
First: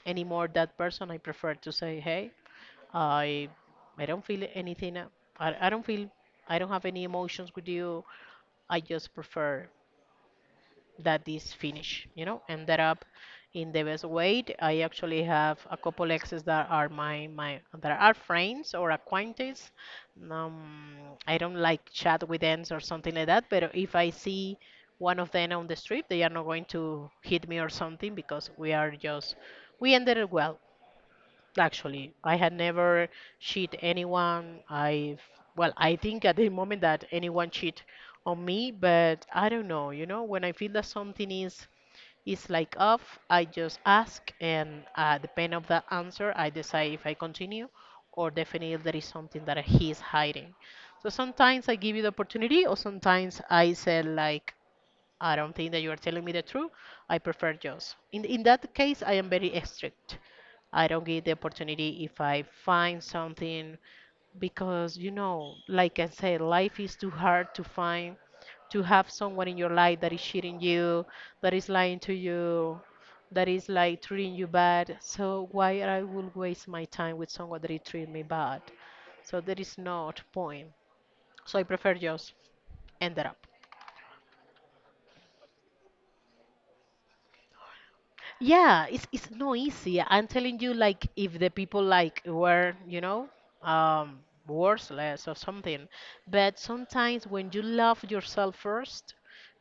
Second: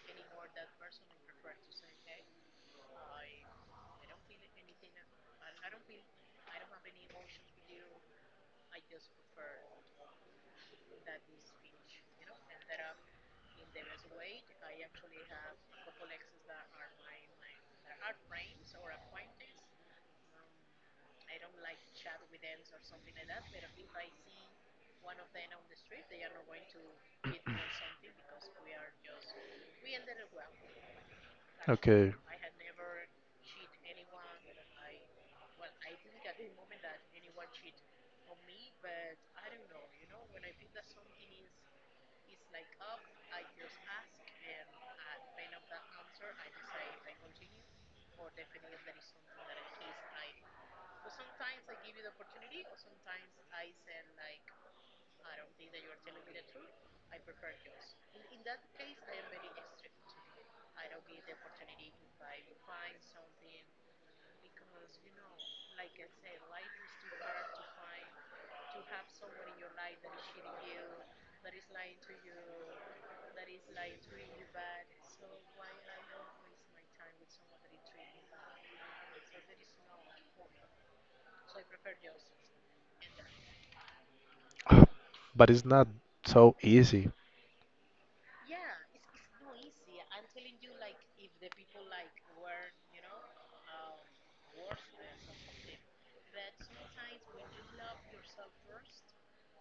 Speaker 2: anymore that person, I prefer to say, hey, I I don't feel anything. uh, I, I don't feel, I don't have any emotions with you. I just prefer that this finish, you know, ended up in the best way. I actually have a couple exes that are my, my that are friends or acquaintances. Um, I don't like chat with them or something like that, but if I see one of them on the street, they are not going to hit me or something because we are just we ended it well. Actually,
Speaker 1: Okay,
Speaker 2: I had never cheat anyone. I've well, I think at the moment that anyone cheat on me, but I don't know. You know, when I feel that something is is like off, I just ask, and uh, depend of the answer, I decide if I continue, or definitely if there is something that he's hiding. So sometimes I give you the opportunity, or sometimes I say like, I don't think that you are telling me the truth. I prefer Jaws. In, in that case, I am very strict. I don't give the opportunity if I find something because, you know, like I said, life is too hard to find, to have someone in your life that is cheating you, that is lying to you, that is like treating you bad. So why I will waste my time with someone that is treating me bad? So there is not point. So I prefer Jaws. Ended up.
Speaker 1: but it's not so easy.
Speaker 2: Yeah, it's it's not easy. I'm telling you, like if the people like were, you know, um, worthless or something. But sometimes when you love yourself first,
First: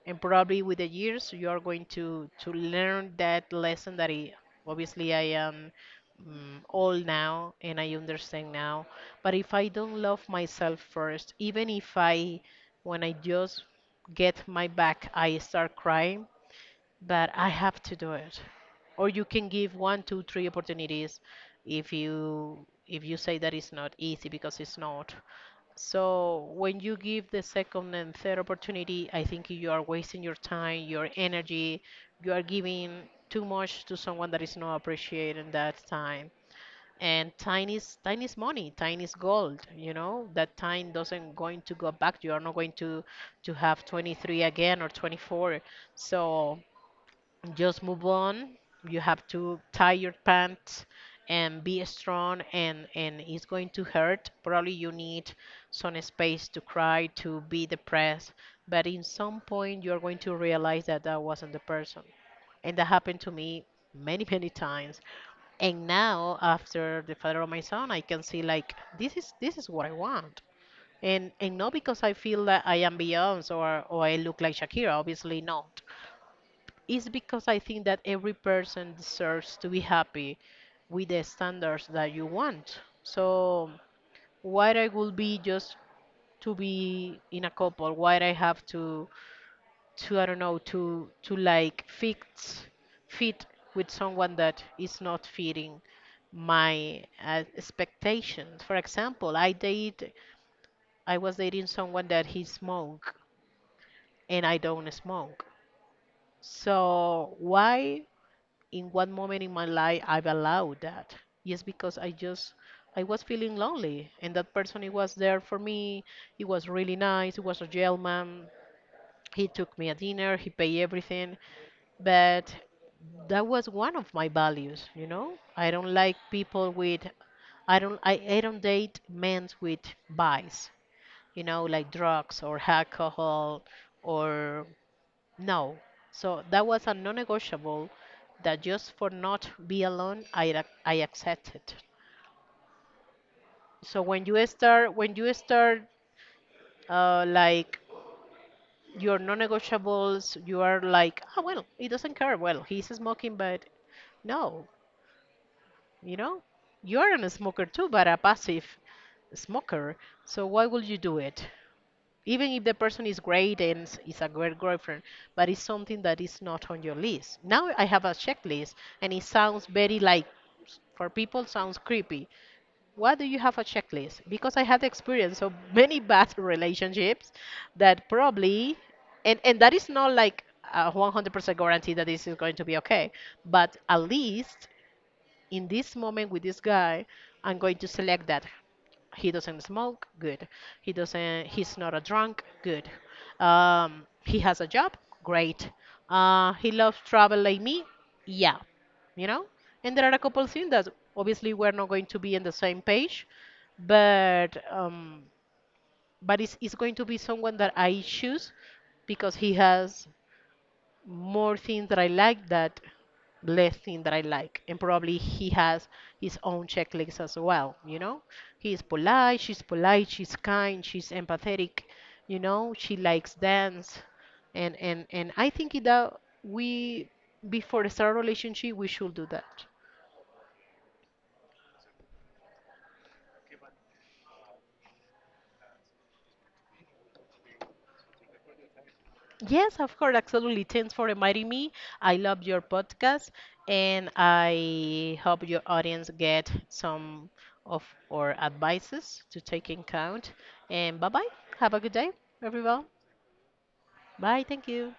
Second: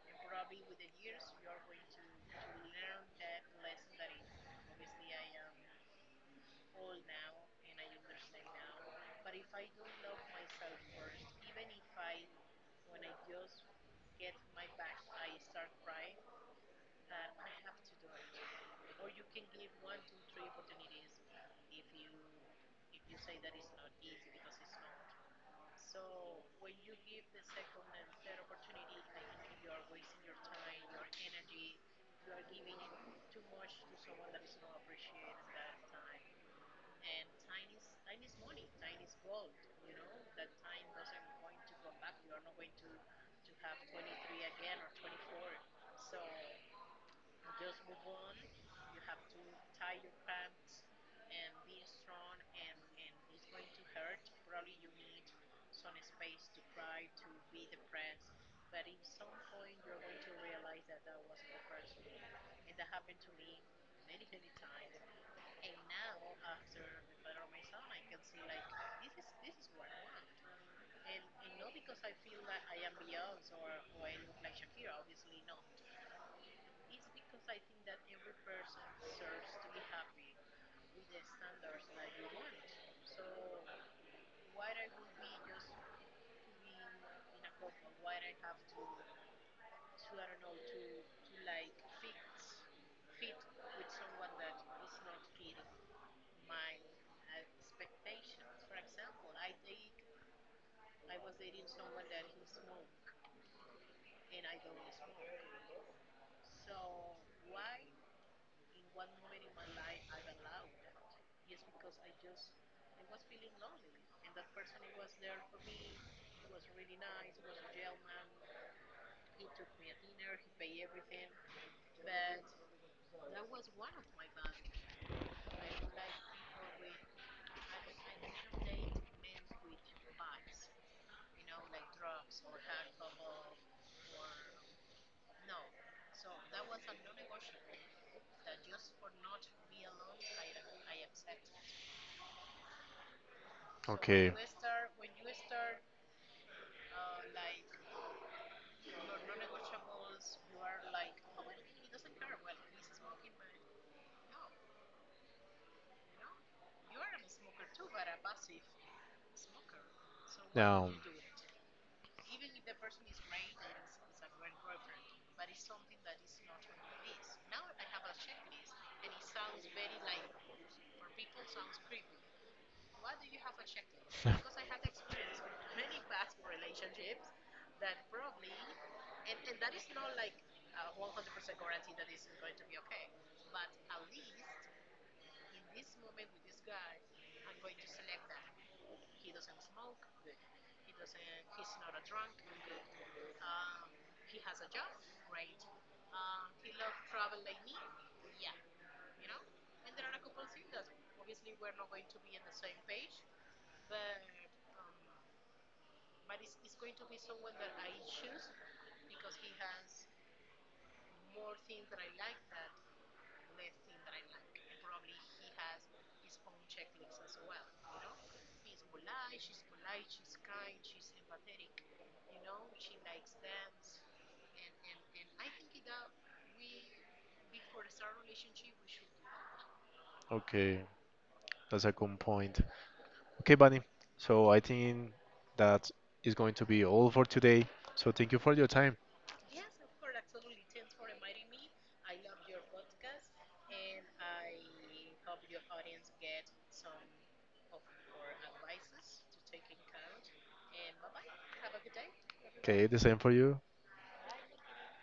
Speaker 2: and probably with the years you are going to to learn that lesson that I, obviously I am mm, old now and I understand now. But if I don't love myself first, even if I, when I just get my back, I start crying but I have to do it. Or you can give one, two, three opportunities if you if you say that it's not easy because it's not. So when you give the second and third opportunity, I think you are wasting your time, your energy. You are giving too much to someone that is not appreciating that time. And time is time is money, time is gold. You know that time doesn't going to go back. You are not going to to have twenty-three again or twenty-four. So just move on. You have to tie your pants and be strong and and it's going to hurt. Probably you need some space to cry, to be depressed, but in some point you're going to realize that that wasn't the person. And that happened to me many, many times. And now after the father of my son, I can see like this is this is what I want. And and not because I feel that I am Beyonce or or I look like Shakira, obviously no. It's because I think that every person deserves to be happy with the standards that you want. So why I would be just to be in a couple? Why I have to to I don't know to to like fix fit with someone that is not fitting my uh, expectations. For example, I date I was dating someone that he smoked and I don't smoke. So why in one moment in my life I've allowed that. Yes, because I just I was feeling lonely, and that person he was there for me. He was really nice. He was a gentleman. He took me a dinner. He paid everything, but that was one of my values. You know, I don't like people with. I don't I, I don't date men with vice, you know, like drugs or alcohol or no. So that was a non-negotiable that just for not be alone, I ac- I accepted. So when
Speaker 1: Okay.
Speaker 2: you start when you start uh, like your non-negotiables, you are like, oh well, he doesn't care. Well, he's smoking, but no, you know, you're a smoker too, but a passive smoker. So why would
Speaker 1: Yeah.
Speaker 2: you do it? Even if the person is great and s- is a great girlfriend, but it's something that is not on your list. Now I have a checklist, and it sounds very like for people sounds creepy. Why do you have a checklist? Because I had experience of many bad relationships that probably, and and that is not like a 100% guarantee that this is going to be okay, but at least in this moment with this guy, I'm going to select that he doesn't smoke, good. He doesn't, he's not a drunk, good. um, he has a job, great. uh, he loves travel like me, yeah, you know. And there are a couple things that obviously we're not going to be on the same page, but um, but it's, it's going to be someone that I choose because he has more things that I like that less things that I like. And probably he has his own checklist as well, you know? He is polite, she's polite, she's kind, she's empathetic, you know, she likes dance. And and and I think that we before start a relationship we should do that.
Speaker 1: Okay, that's a good point. Okay, Bunny. So I think that is going to be all for today. So thank you for your time.
Speaker 2: Yes, of course, absolutely. Thanks for inviting me. I love your podcast, and I hope your audience get some of our advices to take in count. And bye bye. Have a good day,
Speaker 1: Okay,
Speaker 2: everyone.
Speaker 1: the same for you.
Speaker 2: Bye. Thank you.